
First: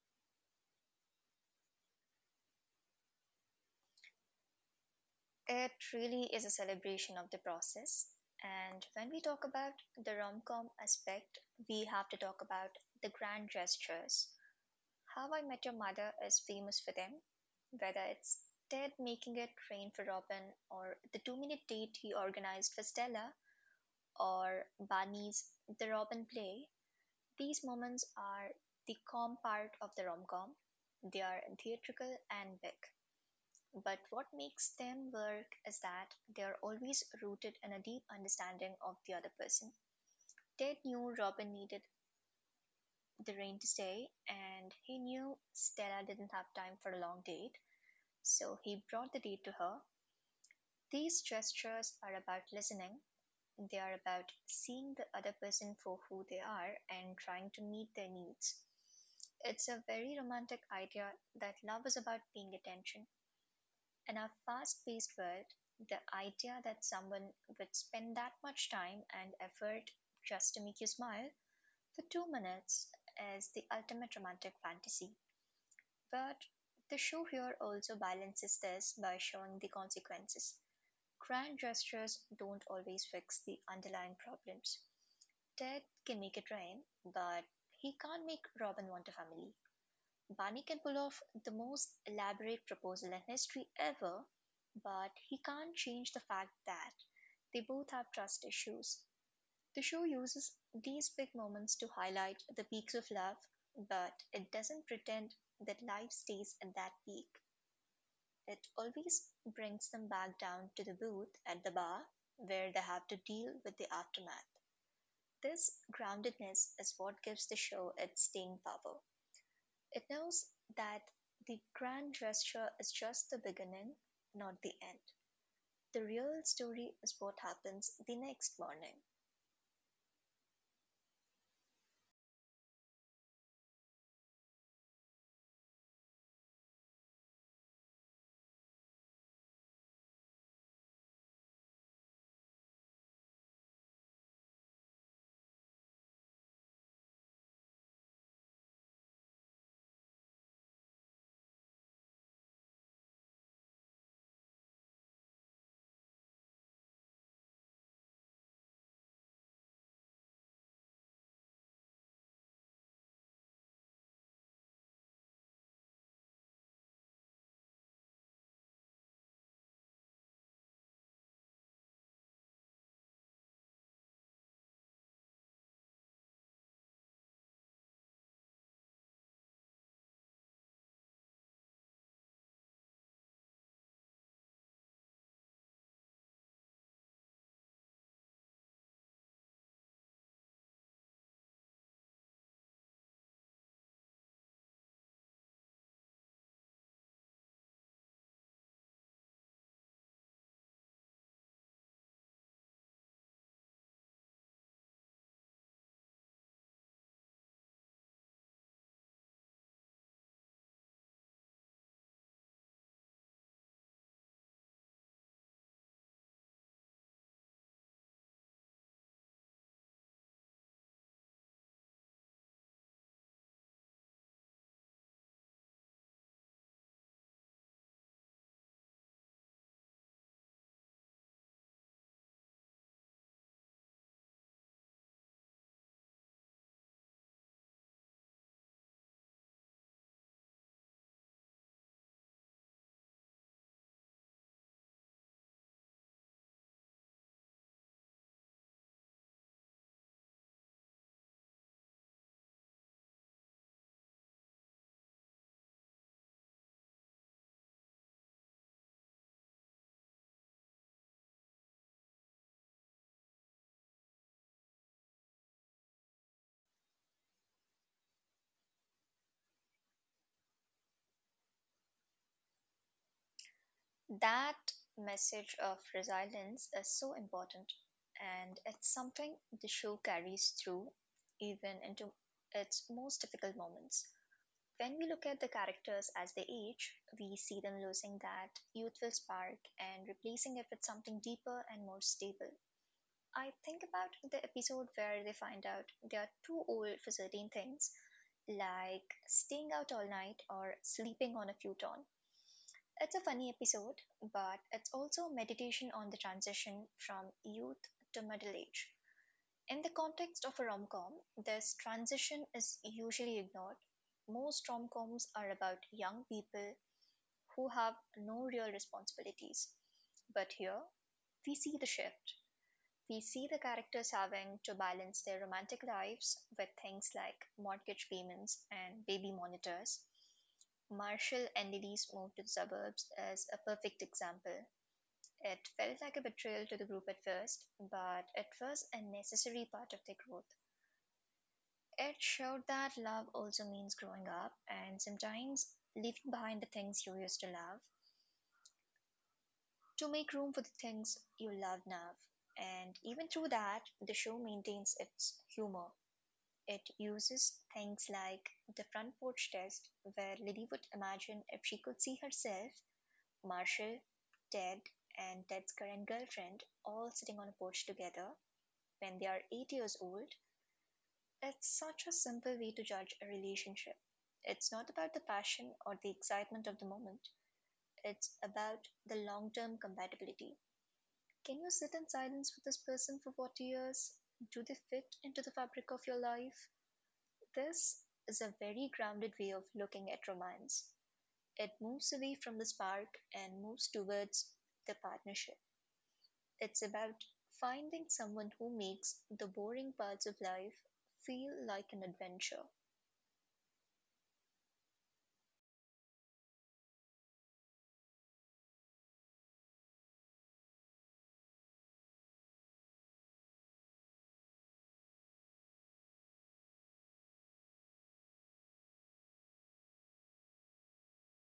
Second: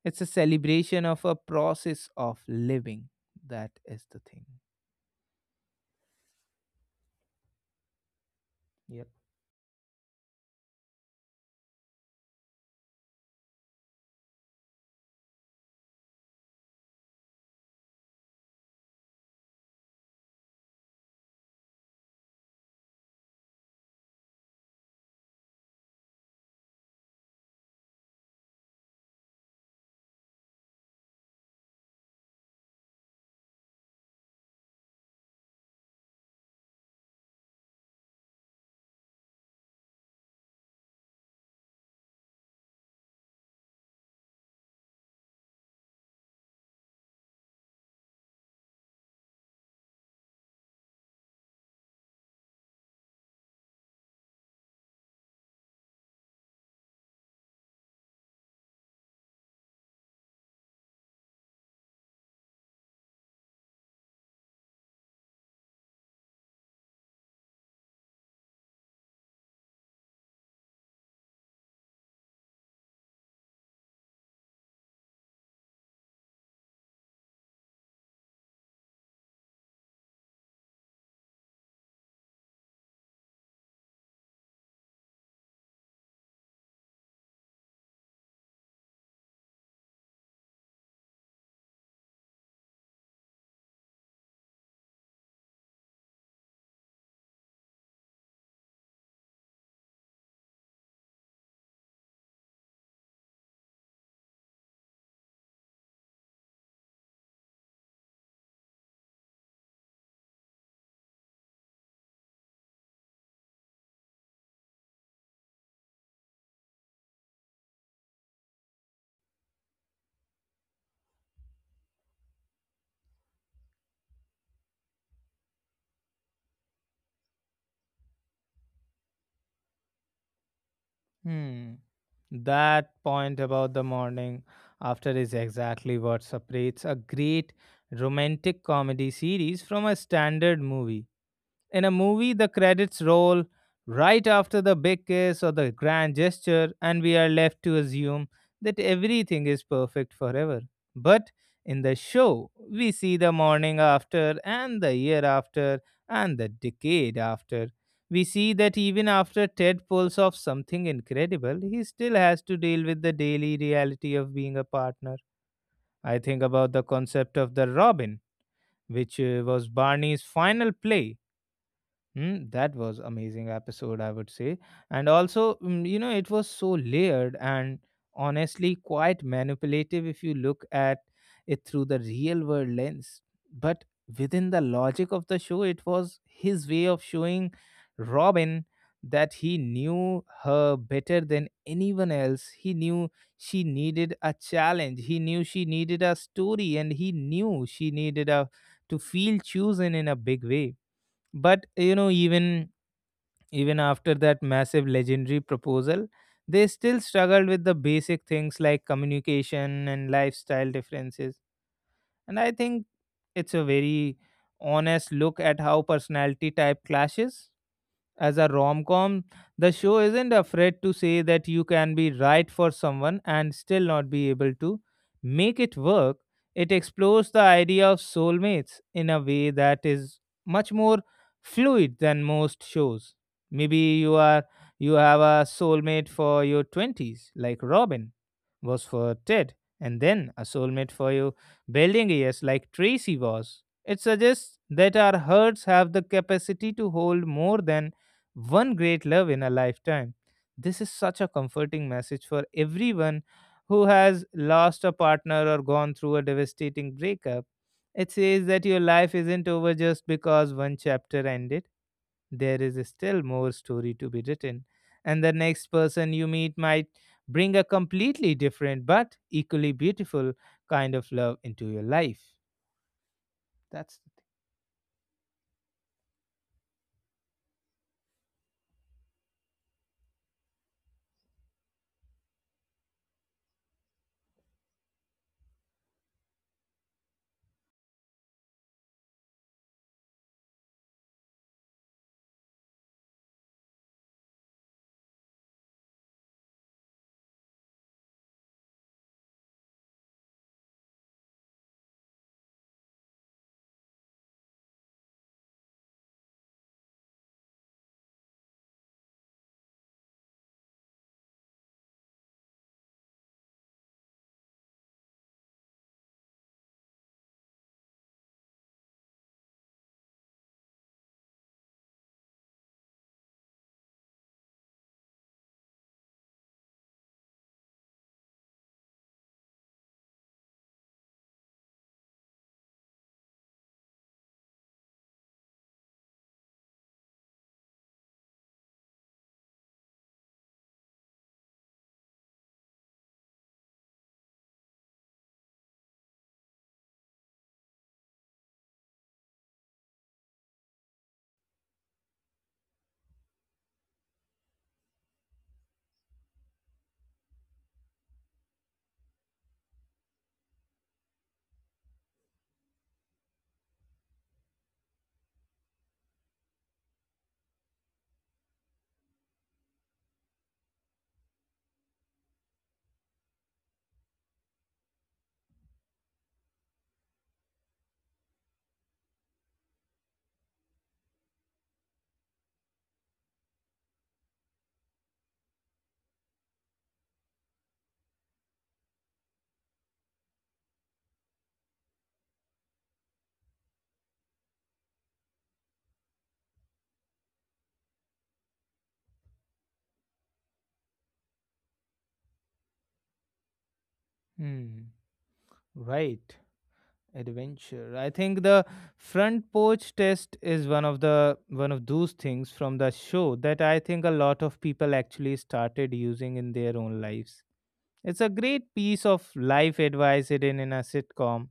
S1: It's a celebration of a process of living. That is the thing.
S2: It really is a celebration of the process. And
S1: Yep.
S2: when we talk about the rom com aspect, we have to talk about the grand gestures. How I Met Your Mother is famous for them, whether it's Ted making it rain for Robin, or the 2-minute date he organized for Stella, or Barney's The Robin Play. These moments are the calm part of the rom-com. They are theatrical and big, but what makes them work is that they are always rooted in a deep understanding of the other person. Ted knew Robin needed the rain to stay, and he knew Stella didn't have time for a long date, so he brought the date to her. These gestures are about listening. They are about seeing the other person for who they are and trying to meet their needs. It's a very romantic idea that love is about paying attention. In our fast paced world, the idea that someone would spend that much time and effort just to make you smile for 2 minutes is the ultimate romantic fantasy. But the show here also balances this by showing the consequences. Grand gestures don't always fix the underlying problems. Ted can make it rain, but he can't make Robin want a family. Barney can pull off the most elaborate proposal in history ever, but he can't change the fact that they both have trust issues. The show uses these big moments to highlight the peaks of love, but it doesn't pretend that life stays at that peak. It always brings them back down to the booth at the bar where they have to deal with the aftermath. This groundedness is what gives the show its staying power. It knows that the grand gesture is just the beginning, not the end. The real story is what happens the next morning.
S1: Hmm. That point about the morning after is exactly what separates a great romantic comedy series from a standard movie. In a movie, the credits roll right after the big kiss or the grand gesture, and we are left to assume that everything is perfect forever. But in the show, we see the morning after, and the year after, and the decade after. We see that even after Ted pulls off something incredible, he still has to deal with the daily reality of being a partner. I think about the concept of the Robin, which was Barney's final play. Mm, that was amazing episode, I would say. And also, mm, you know, it was so layered and honestly quite manipulative if you look at it through the real world lens. But within the logic of the show, it was his way of showing Robin that he knew her better than anyone else. He knew she needed a challenge. He knew she needed a story and he knew she needed a to feel chosen in a big way. But you know, even even after that massive legendary proposal, they still struggled with the basic things like communication and lifestyle differences. And I think it's a very honest look at how personality type clashes. As a rom com, the show isn't afraid to say that you can be right for someone and still not be able to make it work. It explores the idea of soulmates in a way that is much more fluid than most shows. Maybe you are you have a soulmate for your 20s like Robin was for Ted, and then a soulmate for your building years like Tracy was. It suggests that our hearts have the capacity to hold more than one great love in a lifetime. This is such a comforting message for everyone who has lost a partner or gone through a devastating breakup. It says that your life isn't over just because one chapter ended. There is still more story to be written, and the next person you meet might bring a completely different but equally beautiful kind of love into your life. That's
S2: That message of resilience is so important, and it's something the show carries through even into its most difficult moments. When we look at the characters as they age, we see them losing that youthful spark and replacing it with something deeper and more stable. I think about the episode where they find out they are too old for certain things, like staying out all night or sleeping on a futon. It's a funny episode, but it's also a meditation on the transition from youth to middle age. In the context of a rom-com, this transition is usually ignored. Most rom-coms are about young people who have no real responsibilities. But here, we see the shift. We see the characters having to balance their romantic lives with things like mortgage payments and baby monitors. Marshall and Lily's move to the suburbs is a perfect example. It felt like a betrayal to the group at first, but it was a necessary part of their growth. It showed that love also means growing up and sometimes leaving behind the things you used to love to make room for the things you love now. And even through that, the show maintains its humor. It uses things like the front porch test, where Lily would imagine if she could see herself, Marshall, Ted, and Ted's current girlfriend all sitting on a porch together when they are 8 years old. It's such a simple way to judge a relationship. It's not about the passion or the excitement of the moment, it's about the long term compatibility. Can you sit in silence with this person for 40 years? Do they fit into the fabric of your life? This is a very grounded way of looking at romance. It moves away from the spark and moves towards the partnership. It's about finding someone who makes the boring parts of life feel like an adventure.
S1: hmm, right. Adventure, I think the front porch test is one of those things from the show that I think a lot of people actually started using in their own lives. It's a great piece of life advice hidden in a sitcom.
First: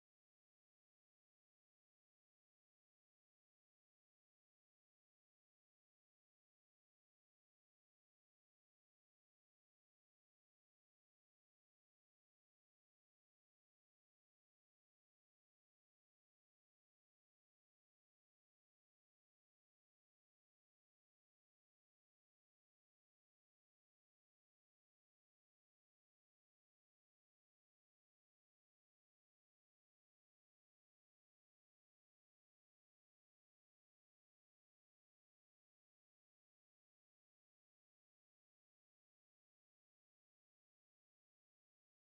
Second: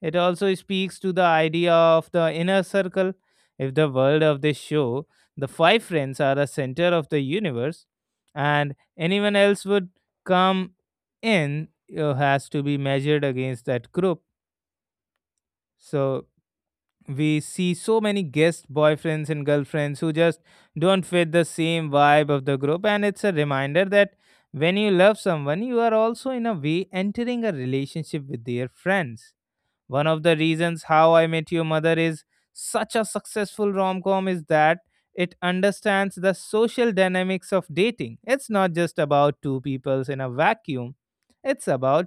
S1: It also speaks to the idea of the inner circle. If the world of this show, the five friends are the center of the universe and anyone else would come in has to be measured against that group. So we see so many guest boyfriends and girlfriends who just don't fit the same vibe of the group, and it's a reminder that when you love someone, you are also in a way entering a relationship with their friends. One of the reasons How I Met Your Mother is such a successful rom-com is that it understands the social dynamics of dating. It's not just about two peoples in a vacuum, it's about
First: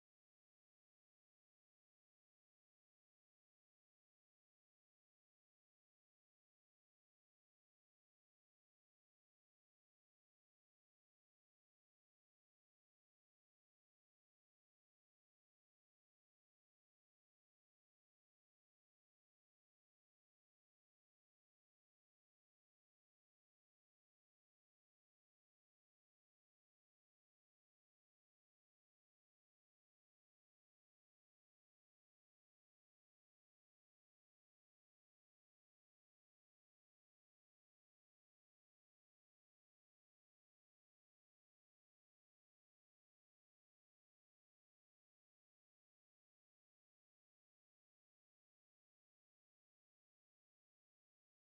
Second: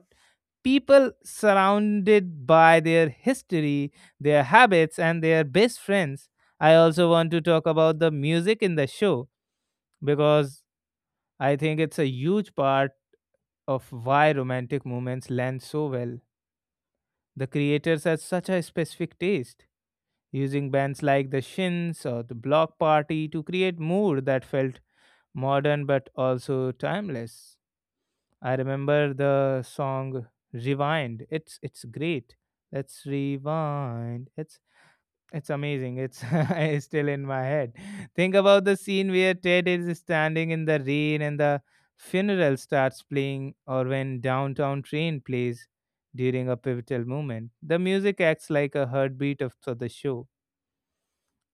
S1: people surrounded by their history, their habits, and their best friends. I also want to talk about the music in the show because I think it's a huge part of why romantic moments land so well. The creators had such a specific taste, using bands like The Shins or The Block Party to create mood that felt modern but also timeless. I remember the song Rewind. It's great. Let's rewind. It's amazing. It's it's still in my head. Think about the scene where Ted is standing in the rain and the funeral starts playing or when downtown train plays during a pivotal moment. The music acts like a heartbeat of for the show.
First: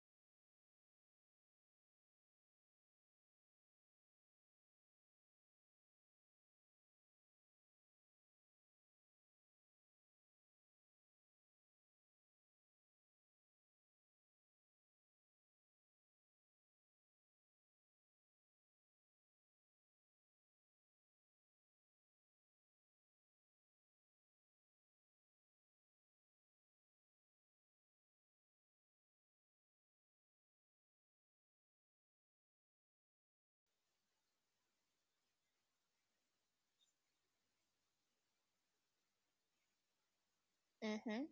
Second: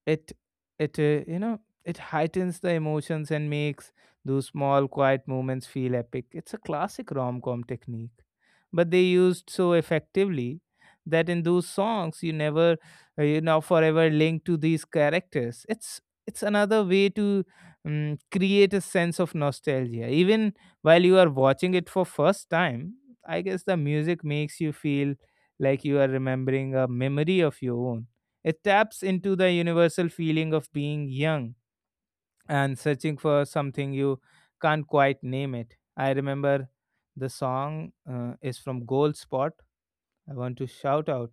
S1: It it uh, you know it heightens the emotions and makes those small quiet moments feel epic. It's a classic rom-com technique, but they used so effectively that in those songs you never, forever linked to these characters. It's another way to create a sense of nostalgia even while you are watching it for first time. I guess the music makes you feel like you are remembering a memory of your own. It taps into the universal feeling of being young and searching for something you can't quite name it. I remember the song is from Gold Spot. I want to shout
S2: Hmm.
S1: out,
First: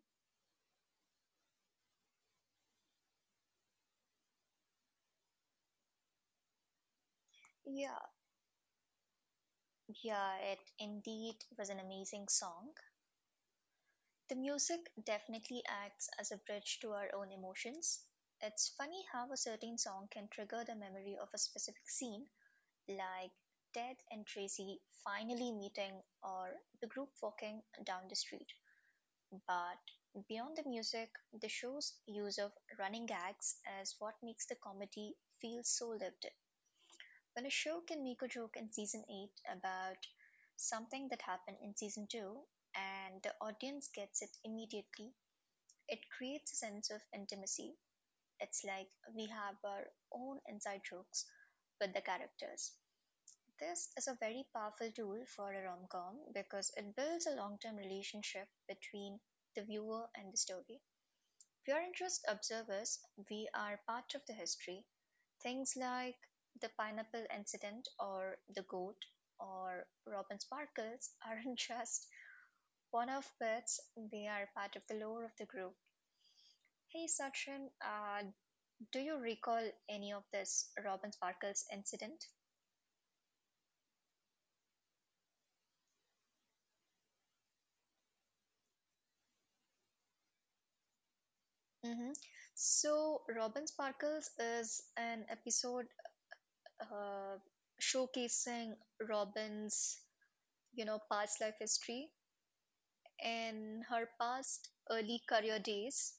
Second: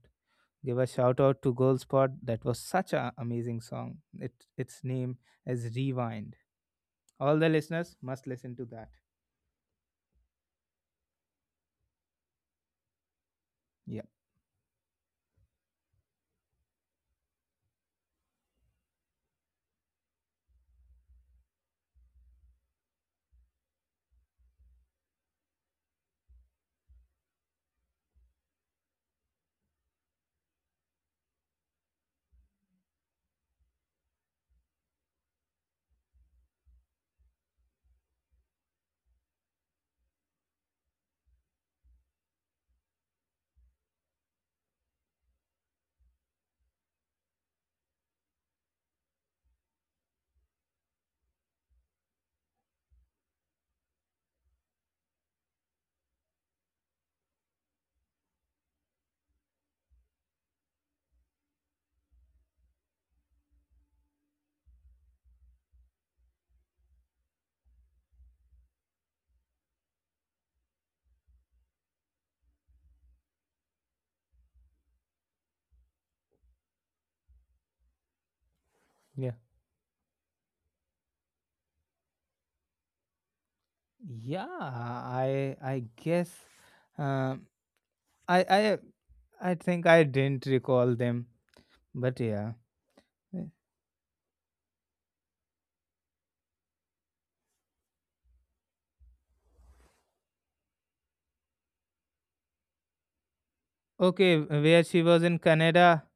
S1: give a shout out to Gold Spot. That was such an amazing song. It its name is Rewind. All the listeners
S2: Yeah,
S1: must listen to that.
S2: yeah, it indeed was an amazing song.
S1: Yeah,
S2: The music definitely acts as a bridge to our own emotions. It's funny how a certain song can trigger the memory of a specific scene, like Ted and Tracy finally meeting or the group walking down the street. But beyond the music, the show's use of running gags is what makes the comedy feel so lived. When a show can make a joke in season 8 about something that happened in season 2 and the audience gets it immediately, it creates a sense of intimacy. It's like we have our own inside jokes with the characters. This is a very powerful tool for a rom com because it builds a long term relationship between the viewer and the story. Pure interest observers, we are part of the history. Things like the pineapple incident or the goat or Robin Sparkles aren't just one off bits, they are part of the lore of the group. Hey Sachin, do you
S1: yeah,
S2: recall any of this Robin Sparkles incident?
S1: yeah. I guess um, I I I think I didn't recall them,
S2: hmm
S1: but yeah.
S2: So, Robin Sparkles is an episode uh, showcasing Robin's past life history in her
S1: Okay,
S2: past
S1: where she
S2: early
S1: was in
S2: career
S1: Canada.
S2: days.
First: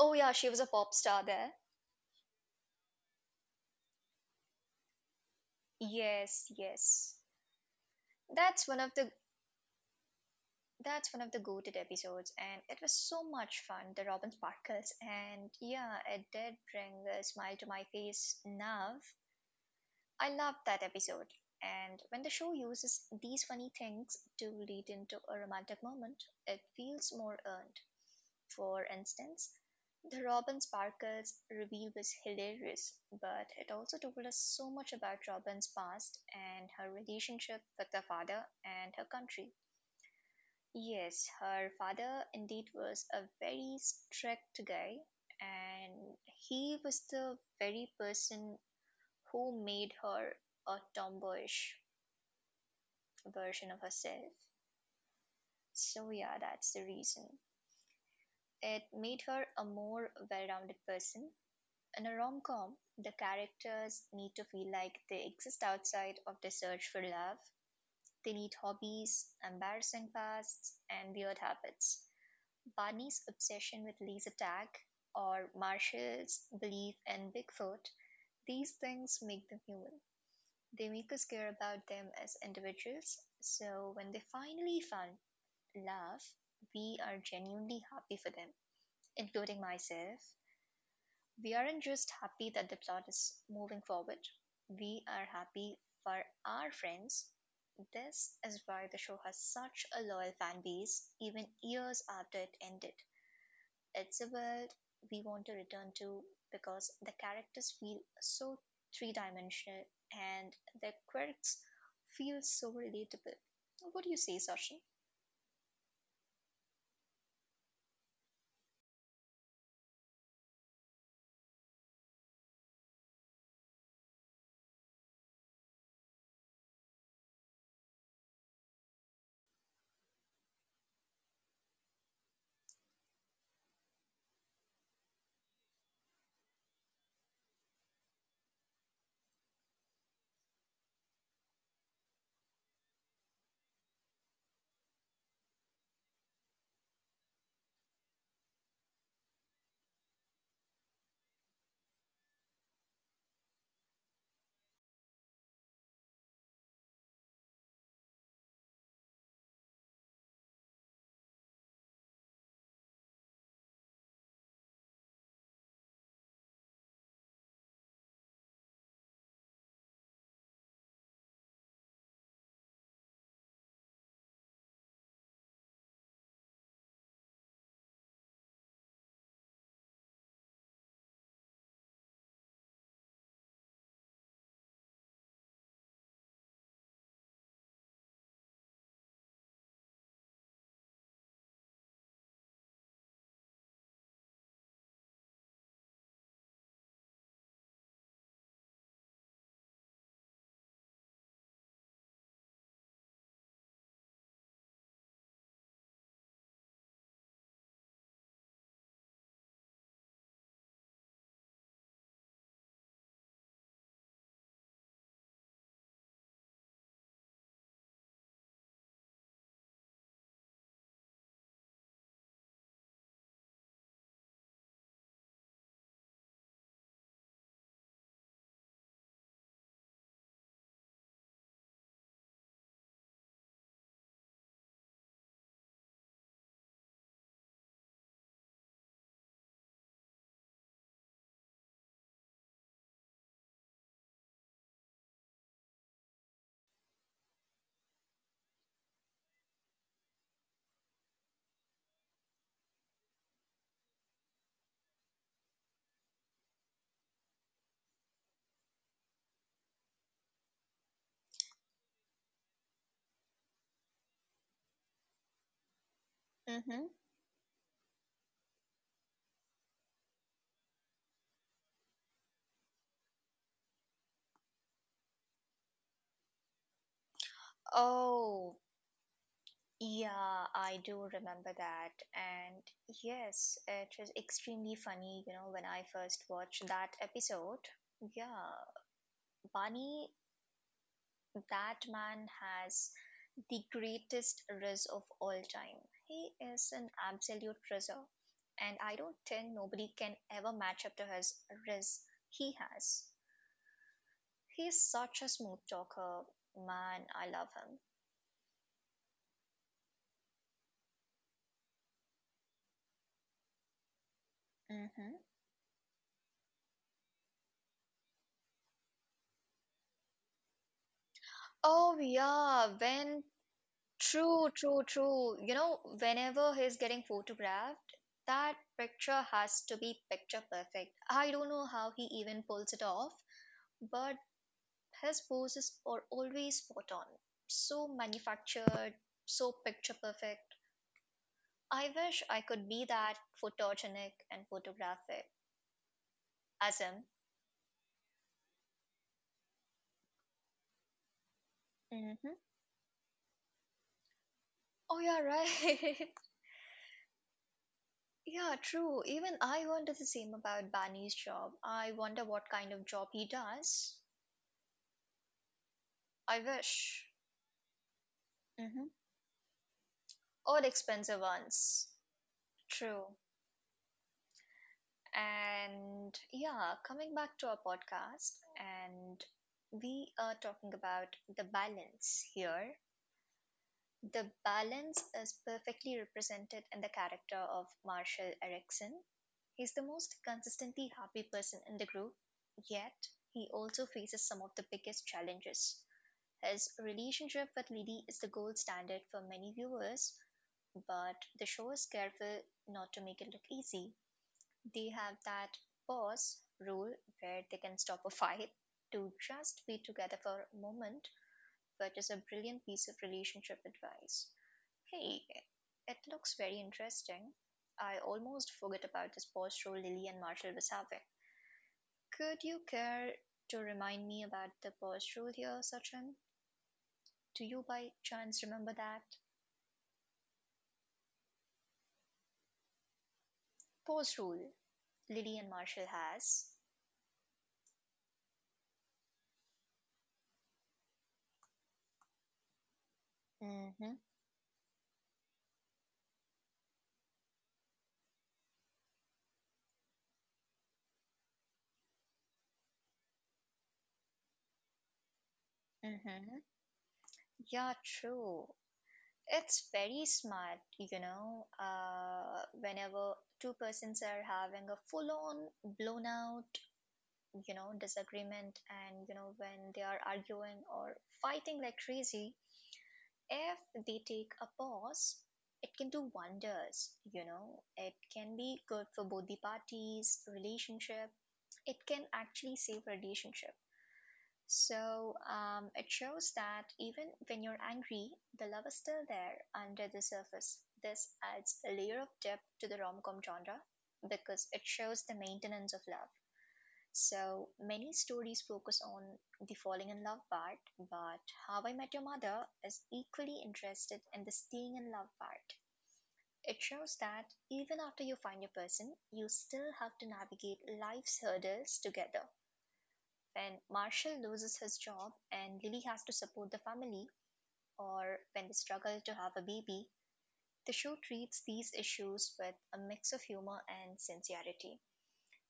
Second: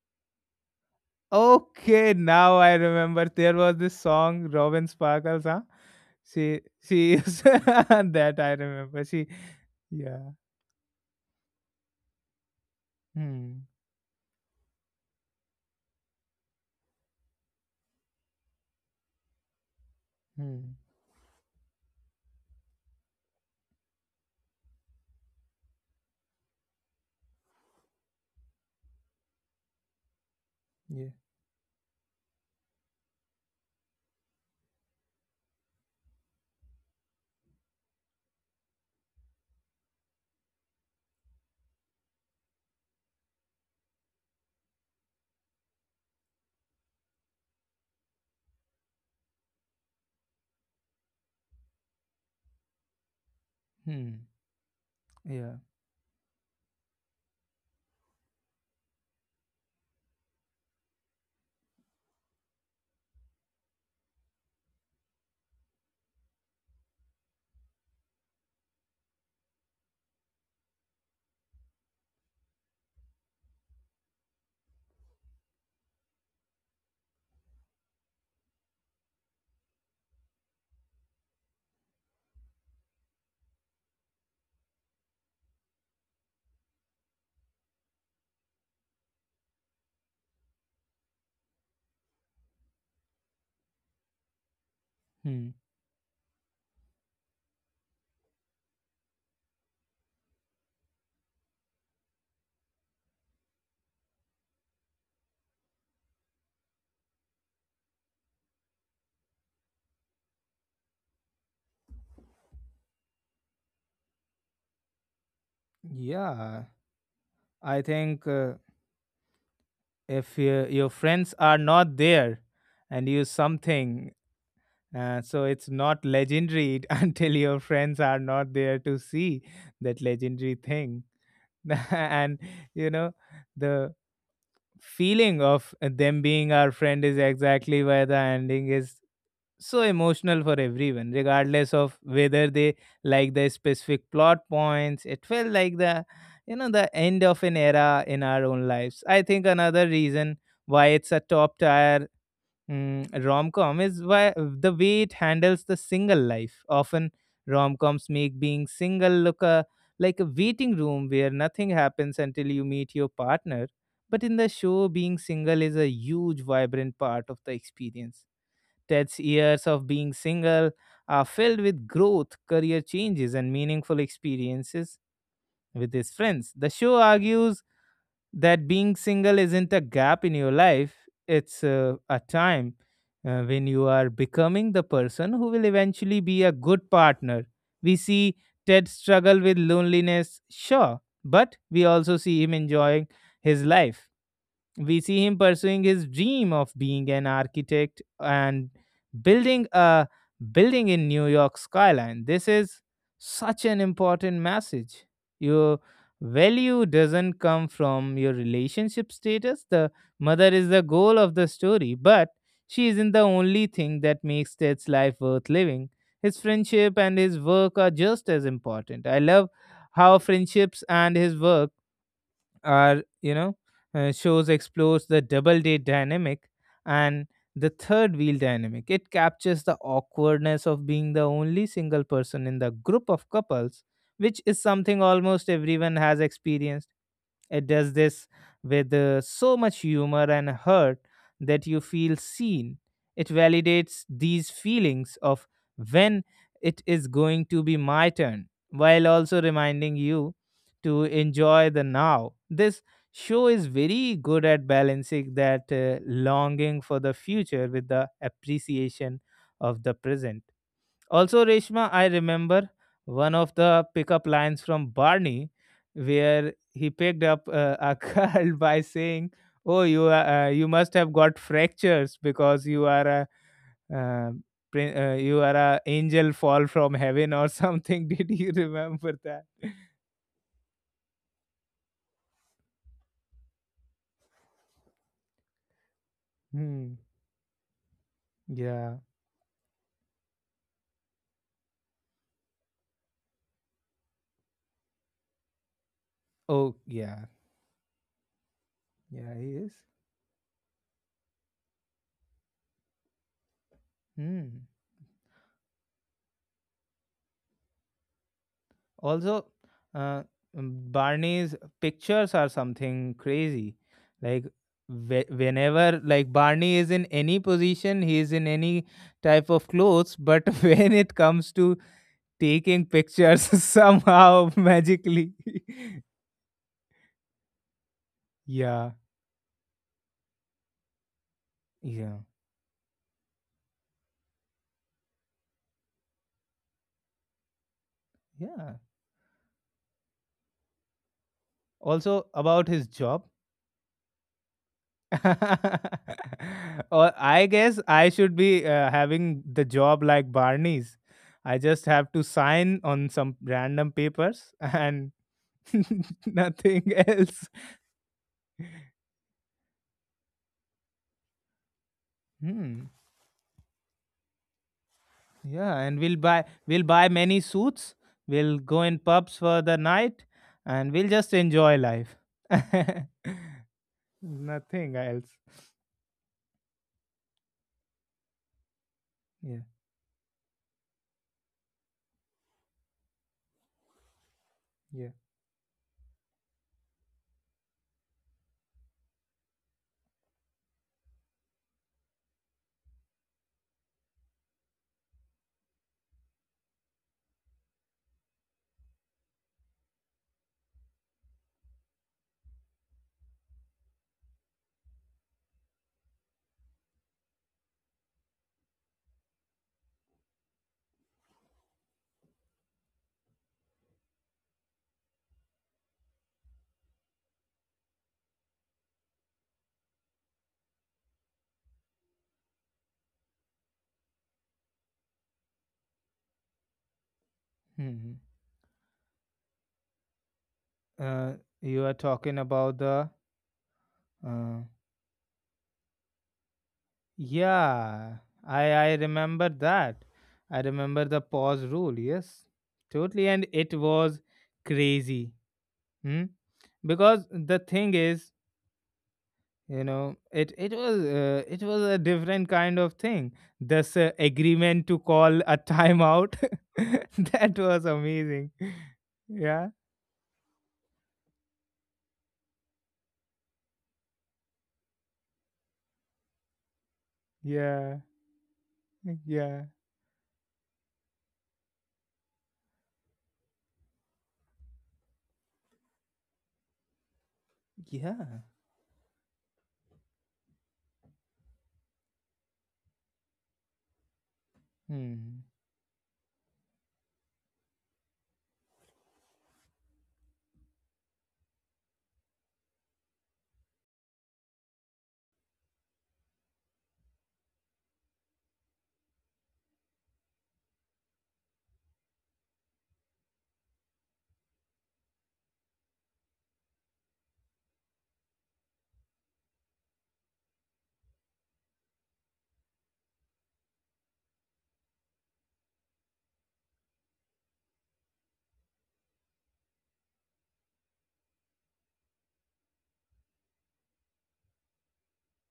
S2: Oh yeah, she was a pop star there.
S1: Okay, now I remember. There was this song, Robin Sparkles, huh?
S2: Yes,
S1: She
S2: yes.
S1: she is that I
S2: That's one of the
S1: remember. She yeah.
S2: that's one of the goated episodes and it was so much
S1: Hmm.
S2: fun, the Robin Sparkles, and yeah, it did bring a smile to my face now. I loved
S1: Hmm.
S2: that episode. And when the show uses these funny things to lead into a romantic moment, it feels more earned. For instance, the Robin
S1: Yeah.
S2: Sparkles review was hilarious, but it also told us so much about Robin's past and her relationship with her father and her country. Yes, her father indeed was a very strict guy, and he was the very person who made her a tomboyish version of
S1: Hmm.
S2: herself.
S1: Yeah.
S2: So, yeah, that's the reason. It made her a more well rounded person. In a rom com, the characters need to feel like they exist outside of their search for love. They need hobbies, embarrassing pasts, and weird habits. Barney's obsession with laser tag or Marshall's belief in Bigfoot, these things make them human. They make us care about them as individuals, so when they finally find love, we are genuinely happy for them, including myself. We aren't just happy that the plot is moving forward, we are
S1: Hmm.
S2: happy for our friends. This is why the show has such a loyal fan base, even years after it ended. It's a world we want to return to because the characters feel so three dimensional and their quirks feel so relatable. What do you say, Sachin?
S1: Yeah. I think if your friends are not there, and you something so it's not legendary until your friends are not there to see that legendary thing, and you know the feeling of them being our friend is exactly why the ending is so emotional for everyone regardless of whether they like the specific plot points. It felt like the you know the end of an era in our own lives. I think another reason why it's a top tier rom-com is why the way it handles the single life. Often rom-coms make being single look like a waiting room where nothing happens until you meet your partner. But in the show, being single is a huge, vibrant part of the experience. Ted's years of being single are filled with growth, career changes, and meaningful experiences with his friends. The show argues that being single isn't a gap in your life, it's a time when you are becoming the person who will eventually be a good partner. We see Ted struggle with loneliness, sure, but we also see him enjoying his life. We see him pursuing his dream of being an architect and building a building in New York skyline. This is such an important message. Your value doesn't come from your relationship status. The mother is the goal of the story, but she isn't the only thing that makes Ted's life worth living. His friendship and his work are just as important. I love how friendships and his work are you know shows explores the double date dynamic and the third wheel dynamic. It captures the awkwardness of being the only single person in the group of couples, which is something almost everyone has experienced. It does this with so much humor and hurt that you feel seen. It validates these feelings of when it is going to be my turn, while also reminding you to enjoy the now. This show is very good at balancing that longing for the future with the appreciation of the present. Also, Reshma, I remember one of the pickup lines from Barney, where he
S2: Mm-hmm.
S1: picked up a girl by saying, "Oh, you must have got fractures because you are a uh, prin- you are a angel fall from heaven or something." Did you
S2: Oh,
S1: remember that?
S2: yeah, I do remember that. And yes, it was extremely funny, you know, when I first watched that
S1: Hmm.
S2: episode. Yeah,
S1: Yeah.
S2: Bunny, that man has the greatest riz of all time. He
S1: Oh,
S2: is an
S1: yeah.
S2: absolute rizzer. And I don't
S1: Yeah, he
S2: think
S1: is.
S2: nobody can ever match up to his riz he has.
S1: Hmm.
S2: He's such a smooth talker. Man, I love him.
S1: Also, uh, Barney's pictures are something crazy, like
S2: Hmm.
S1: whenever like Barney is in any position, he is in any type of clothes, but when it comes to
S2: Oh yeah,
S1: taking
S2: when
S1: pictures,
S2: true,
S1: somehow
S2: true,
S1: magically.
S2: true. You know, whenever he's getting photographed, that
S1: Yeah,
S2: picture has to be picture perfect. I don't know how he
S1: yeah,
S2: even pulls it off, but his poses are always spot on. So
S1: yeah.
S2: manufactured, so picture perfect. I
S1: Also,
S2: wish I
S1: about
S2: could
S1: his
S2: be
S1: job,
S2: that photogenic and photographic as him.
S1: or I guess I should be having the job like Barney's. I just have to
S2: Mm-hmm.
S1: sign on some random papers
S2: Oh,
S1: and
S2: yeah, right.
S1: nothing else.
S2: Yeah, true. Even I wonder the same about Bani's job. I wonder what kind
S1: Hmm.
S2: of job he does.
S1: Yeah, and we'll buy
S2: I
S1: we'll buy
S2: wish.
S1: many suits. We'll go
S2: Mhm.
S1: in pubs for the night,
S2: Or
S1: and we'll
S2: expensive
S1: just enjoy
S2: ones.
S1: life.
S2: True.
S1: Nothing else.
S2: And yeah, coming back to our podcast, and
S1: Yeah,
S2: we are talking about the balance here. The balance
S1: yeah.
S2: is perfectly represented in the character of Marshall Erickson. He's the most consistently happy person in the group, yet he also faces some of the biggest challenges. His relationship with Lily is the gold standard for many viewers, but the show is careful not to make it look easy. They have that pause rule where they can stop a fight to just be together for a moment, which is a brilliant piece of relationship advice. Hey, it looks very interesting. I almost forgot about this pause rule Lily and Marshall was having. Could you care to remind me about the pause rule here, Sachin? Do you
S1: Hmm.
S2: by
S1: Hmm.
S2: chance remember that?
S1: Uh, you are talking about the
S2: Pause rule
S1: uh,
S2: Lily and Marshall has.
S1: yeah, I remember that. I remember the pause rule. Yes, totally, and
S2: Mm
S1: it
S2: hmm,
S1: was crazy. Hmm? Because the thing is, it was a different kind of thing. This agreement to call a
S2: mm
S1: timeout,
S2: hmm.
S1: that
S2: Yeah,
S1: was
S2: true.
S1: amazing. Yeah,
S2: It's very smart, you know. Whenever two persons are having a full on blown out, you know,
S1: yeah,
S2: disagreement, and you know,
S1: yeah,
S2: when they are arguing or fighting like crazy, if they take a pause, it can do wonders, you know. It can
S1: yeah.
S2: be good for both the parties, relationship. It can actually save relationship, so
S1: Hmm.
S2: it shows that even when you're angry, the love is still there under the surface. This adds a layer of depth to the rom com genre because it shows the maintenance of love. So many stories focus on the falling in love part, but How I Met Your Mother is equally interested in the staying in love part. It shows that even after you find your person, you still have to navigate life's hurdles together. When Marshall loses his job and Lily has to support the family, or when they struggle to have a baby, the show treats these issues with a mix of humor and sincerity.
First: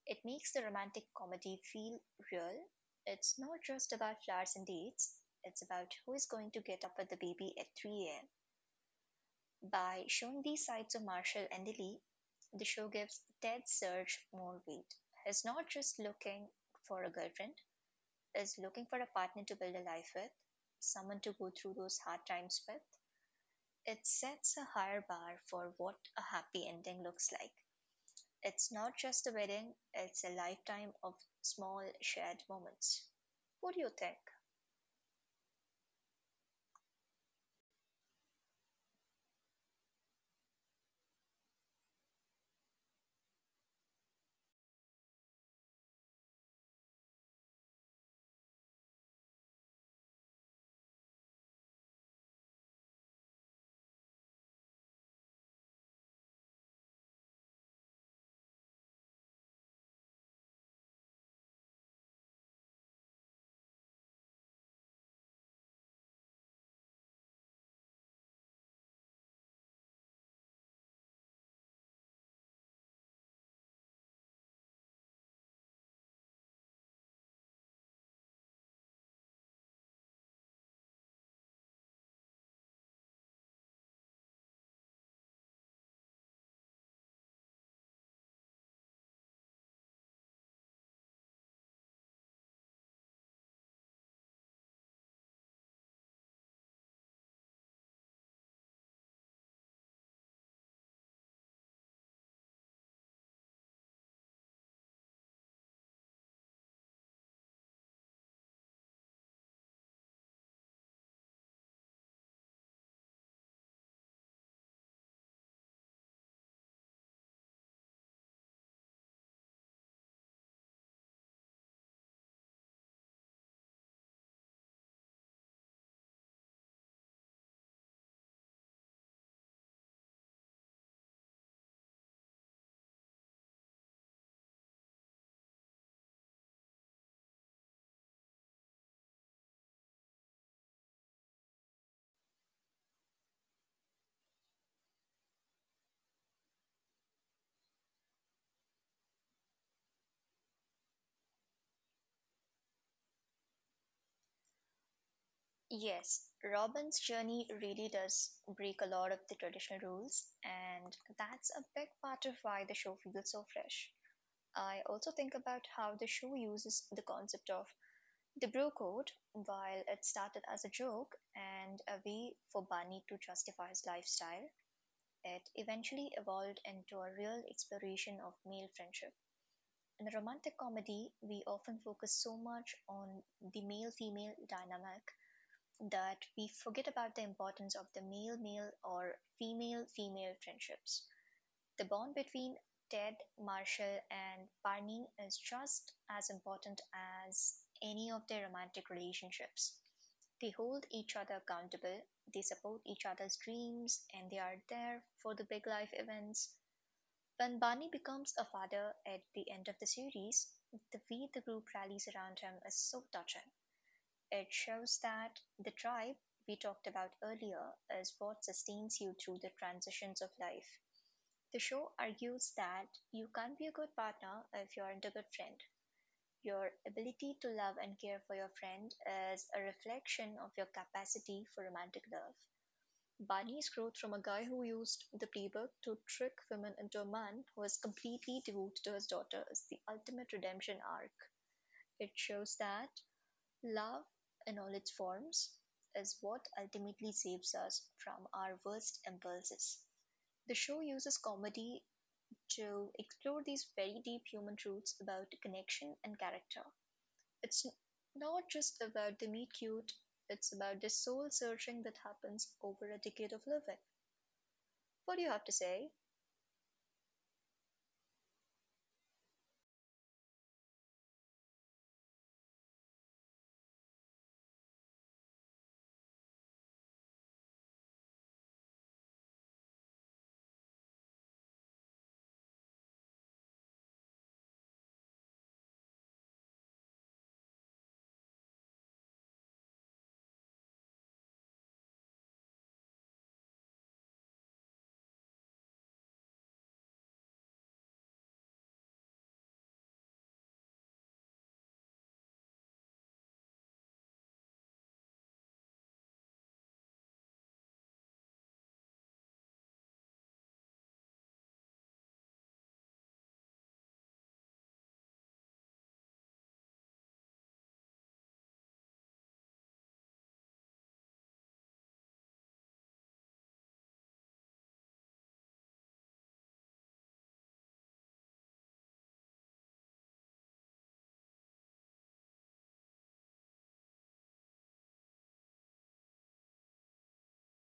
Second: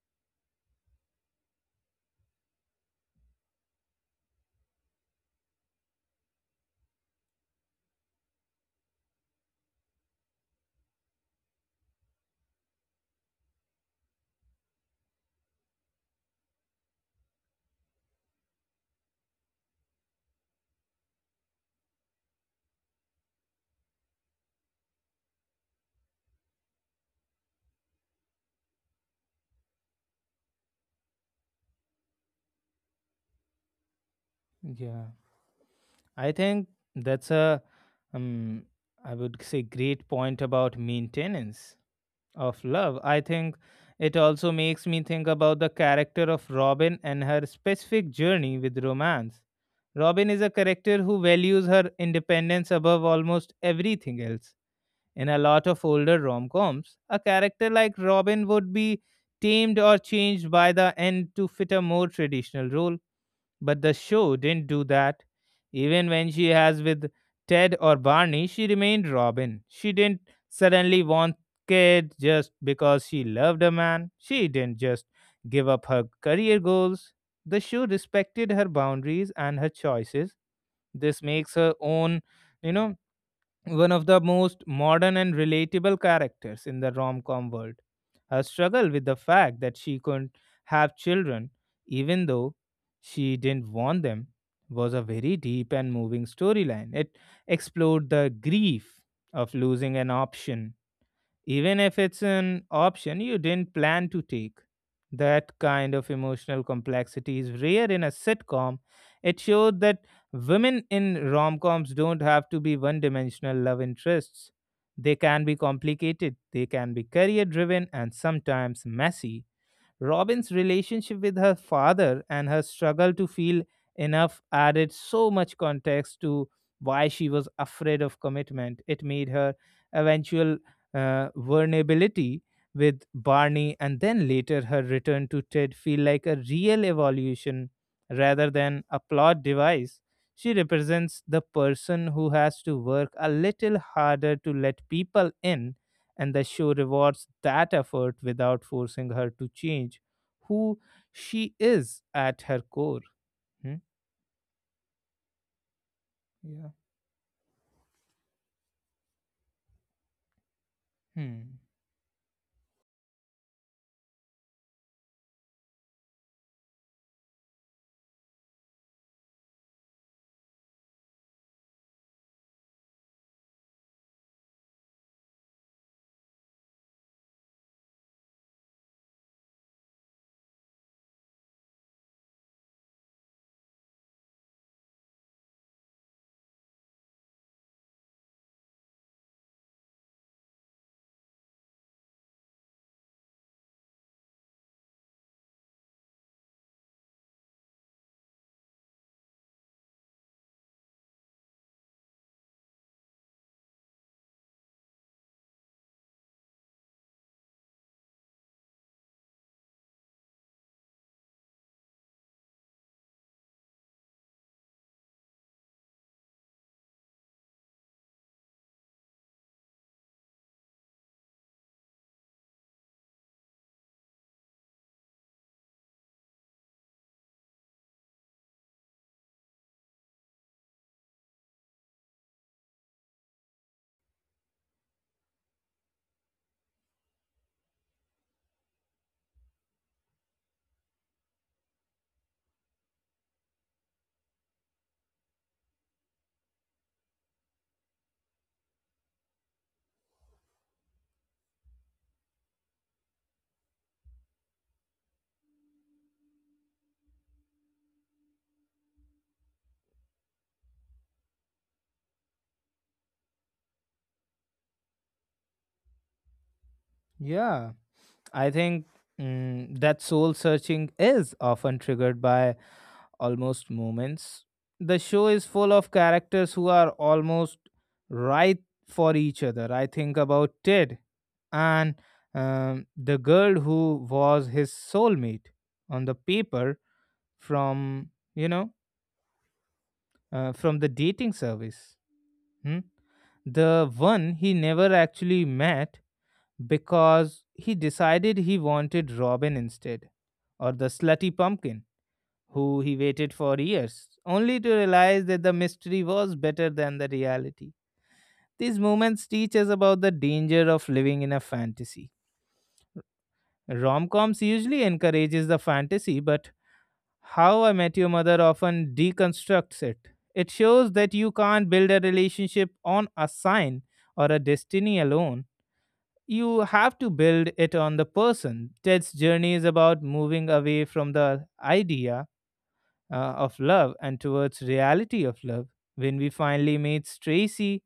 S2: It makes the romantic comedy feel real. It's not just about flowers and dates, it's about who is going to get up with the baby at 3 a.m. By showing these sides of Marshall and Lily, the show gives Ted Serge more weight. He's not just looking for a girlfriend, is looking for a partner to build a life with, someone to go through those hard times with. It sets a higher bar for what a happy ending looks like. It's not just a wedding, it's a lifetime of small shared moments. What do you think?
S1: Yeah. I think that's a, um, I would say, great point about maintenance of love. I think it also makes me think about the character of Robin and her specific journey with romance. Robin is a character who values her independence above almost everything else. In a lot of older rom coms, a character like Robin would be tamed or changed by the end to fit a more traditional role, but the show didn't do that. Even when she has with Ted or Barney, she remained Robin. She didn't suddenly want kid just because she loved a man. She didn't just give up her career goals. The show respected her boundaries and her choices. This makes her own, you know, one of the most modern and relatable characters in the rom com world. Her struggle with the fact that she couldn't have children, even though she didn't want them, was a very deep and moving storyline. It explored the grief of losing an option even if it's an option you didn't plan to take. That kind of emotional complexity is rare in a sitcom. It showed that women in rom coms don't have to be one dimensional love interests. They can be complicated, they can be career driven, and sometimes messy. Robin's relationship with her father and her struggle to feel enough added so much context to why she was afraid of commitment. It made her eventual vulnerability with Barney, and then later her return to Ted, feel like a real evolution rather than a plot device. She represents the person who has to work a little harder to let people in, and the show rewards that effort without forcing her to change who she is at her core. Hmm?
S2: Yes,
S1: Yeah.
S2: Robin's journey really does break a lot of the traditional rules, and that's
S1: Hmm.
S2: a big part of why the show feels so fresh. I also think about how the show uses the concept of The Bro Code, while it started as a joke and a way for Barney to justify his lifestyle, it eventually evolved into a real exploration of male friendship. In a romantic comedy, we often focus so much on the male female dynamic that we forget about the importance of the male male or female female friendships. The bond between Ted Marshall and Barney is just as important as any of their romantic relationships. They hold each other accountable, they support each other's dreams, and they are there for the big life events. When Barney becomes a father at the end of the series, the way the group rallies around him is so touching. It shows that the tribe we talked about earlier is what sustains you through the transitions of life. The show argues that you can't be a good partner if you aren't a good friend. Your ability to love and care for your friend is a reflection of your capacity for romantic love. Barney's growth from a guy who used the playbook to trick women into a man who is completely devoted to his daughter is the ultimate redemption arc. It shows that love, in all its forms, is what ultimately saves us from our worst impulses. The show uses comedy to explore these very deep human truths about connection and character. It's not just about the meet cute, it's about the soul searching that happens over a decade of living. What do you have to say?
S1: Yeah. I think that soul searching is often triggered by almost moments. The show is full of characters who are almost right for each other. I think about Ted and the girl who was his soulmate on the paper from, you know, from the dating service. Hmm? The one he never actually met because he decided he wanted Robin instead, or the slutty pumpkin, who he waited for years, only to realize that the mystery was better than the reality. These moments teach us about the danger of living in a fantasy. Rom coms usually encourages the fantasy, but How I Met Your Mother often deconstructs it. It shows that you can't build a relationship on a sign or a destiny alone. You have to build it on the person. Ted's journey is about moving away from the idea of love and towards reality of love. When we finally meets Tracy,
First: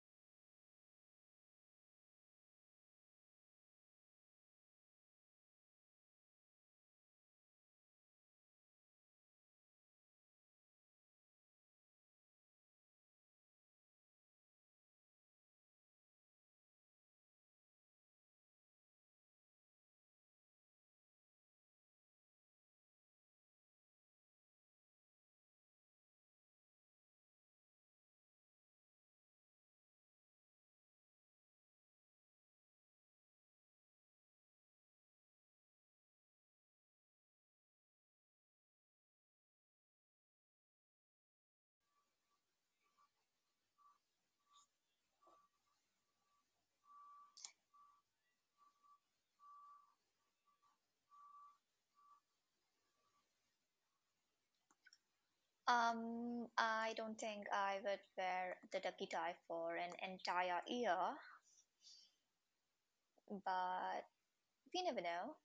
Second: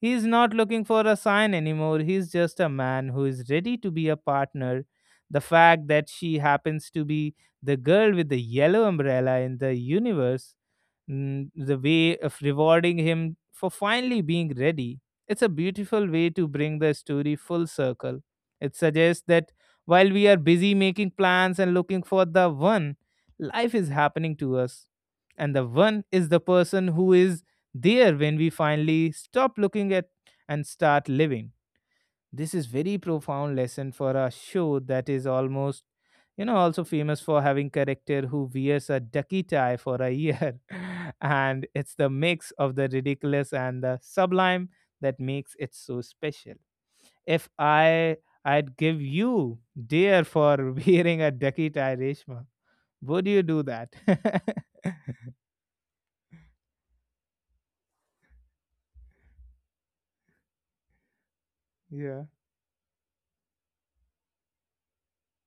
S1: he is not looking for a sign anymore. He is just a man who is ready to be a partner. The fact that she happens to be the girl with the yellow umbrella in the universe, the way of rewarding him for finally being ready. It's a beautiful way to bring the story full circle. It suggests that while we are busy making plans and looking for the one, life is happening to us. And the one is the person who is there when we finally stop looking at and start living. This is very profound lesson for a show that is almost, you know, also famous for having character who wears a ducky tie for a year and it's the mix of the ridiculous and the sublime that makes it so special. If I'd give you dear for wearing a Dakita, Reshma, would you do that?
S2: I don't think I would wear the ducky tie for an entire year,
S1: Yeah,
S2: but we never know.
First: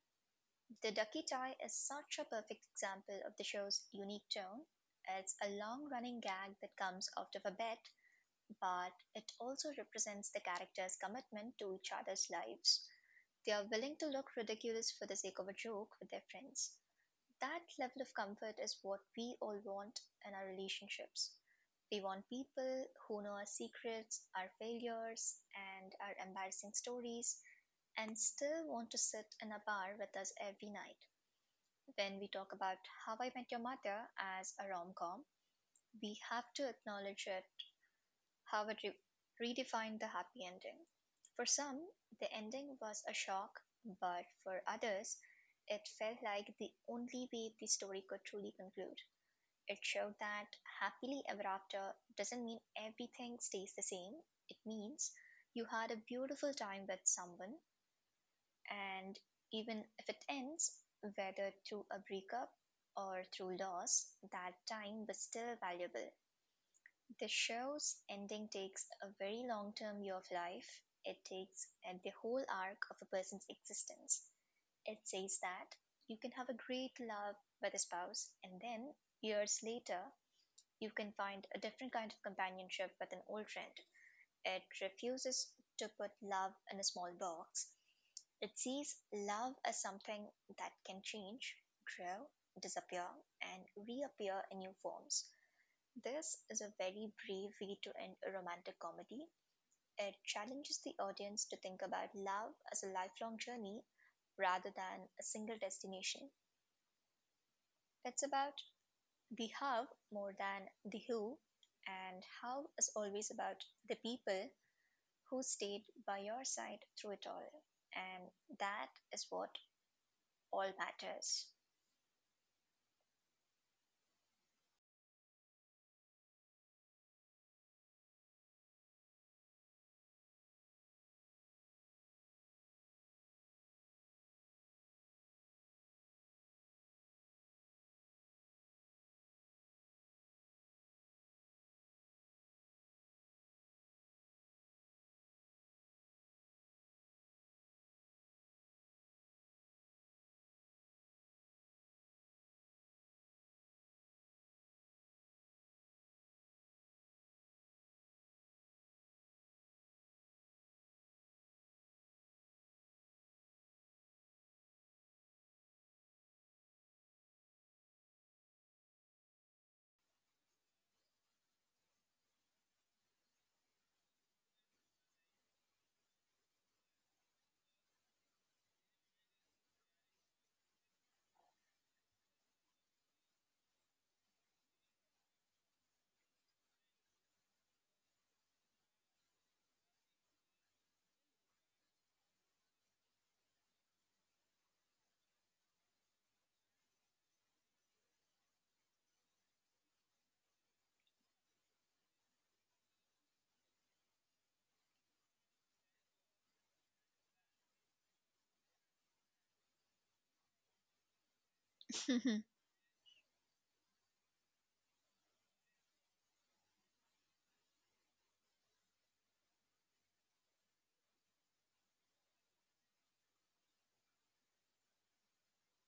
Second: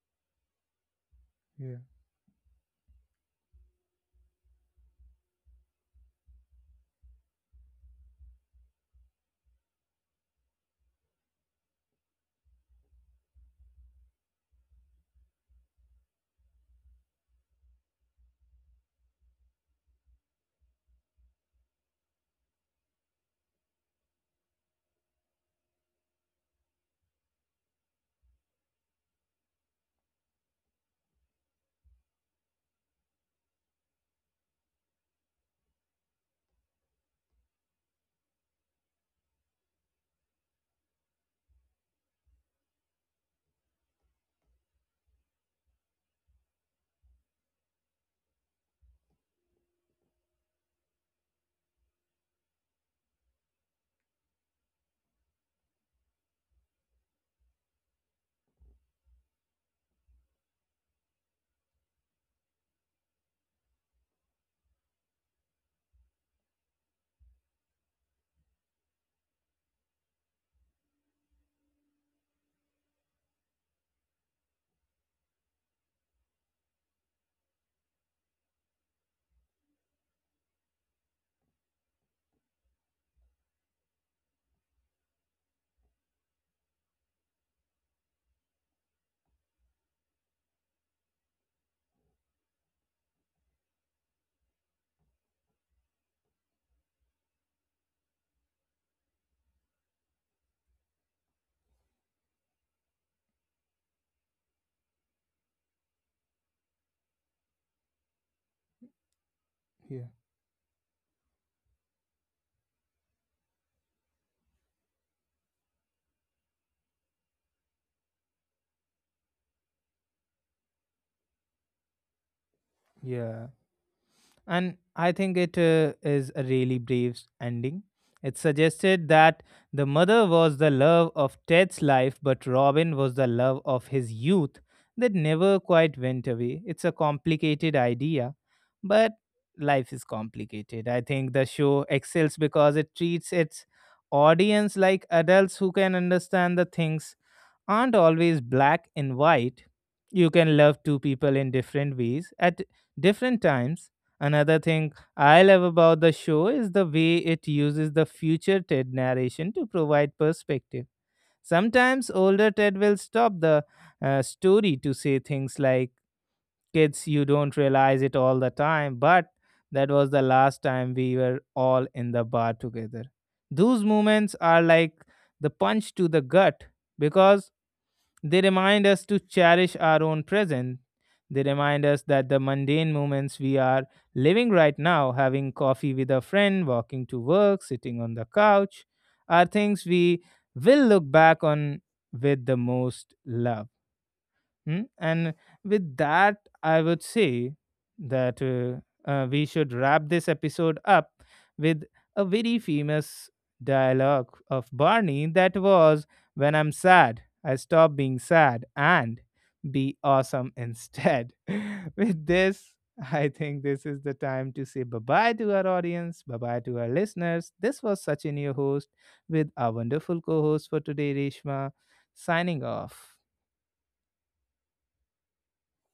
S2: The ducky tie is
S1: yeah,
S2: such a perfect example of the show's unique tone. It's a long running gag that comes out of a bet, but it also represents the characters' commitment to each other's lives. They are willing to look ridiculous for the sake of a joke with their friends. That level of comfort is what we all want in our relationships. We want people who know our secrets, our failures, and our embarrassing stories, and still want to sit in a bar with us every night. When we talk about How I Met Your Mother as a rom com, we have to acknowledge it Howard re- redefined the happy ending. For some, the ending was a shock, but for others, it felt like the only way the story could truly conclude. It showed that happily ever after doesn't mean everything stays the same. It means you had a beautiful time with someone, and even if it ends, whether through a breakup or through loss, that time was still valuable. The show's ending takes a very long-term view of life. It takes at the whole arc of a person's existence. It says that you can have a great love with a spouse, and then, years later, you can find a different kind of companionship with an old friend. It refuses to put love in a small box. It sees love as something that can change, grow, disappear, and reappear in new forms. This is a very brave way to end a romantic comedy. It challenges the audience to think about love as a lifelong journey rather than a single destination. It's about the how
S1: yeah,
S2: more than the who, and how is always about the people who stayed by your side through it all. And that is what all matters.
S1: yeah. And I think it is a really brave ending. It suggested that the mother was the love of Ted's life, but Robin was the love of his youth that never quite went away. It's a complicated idea, but life is complicated. I think the show excels because it treats its audience like adults who can understand the things aren't always black and white. You can love two people in different ways at different times. Another thing I love about the show is the way it uses the future Ted narration to provide perspective. Sometimes older Ted will stop the story to say things like, "Kids, you don't realize it all the time, but that was the last time we were all in the bar together." Those moments are like the punch to the gut because they remind us to cherish our own present. They remind us that the mundane moments we are living right now, having coffee with a friend, walking to work, sitting on the couch, are things we will look back on with the most love. Mm? And with that, I would say that we should wrap this episode up with a very famous dialogue of Barney that was, "When I'm sad, I stop being sad and be awesome instead." With this, I think this is the time to say bye bye to our audience, bye bye to our listeners. This was Sachin, your host, with our wonderful co host for today, Reshma, signing off.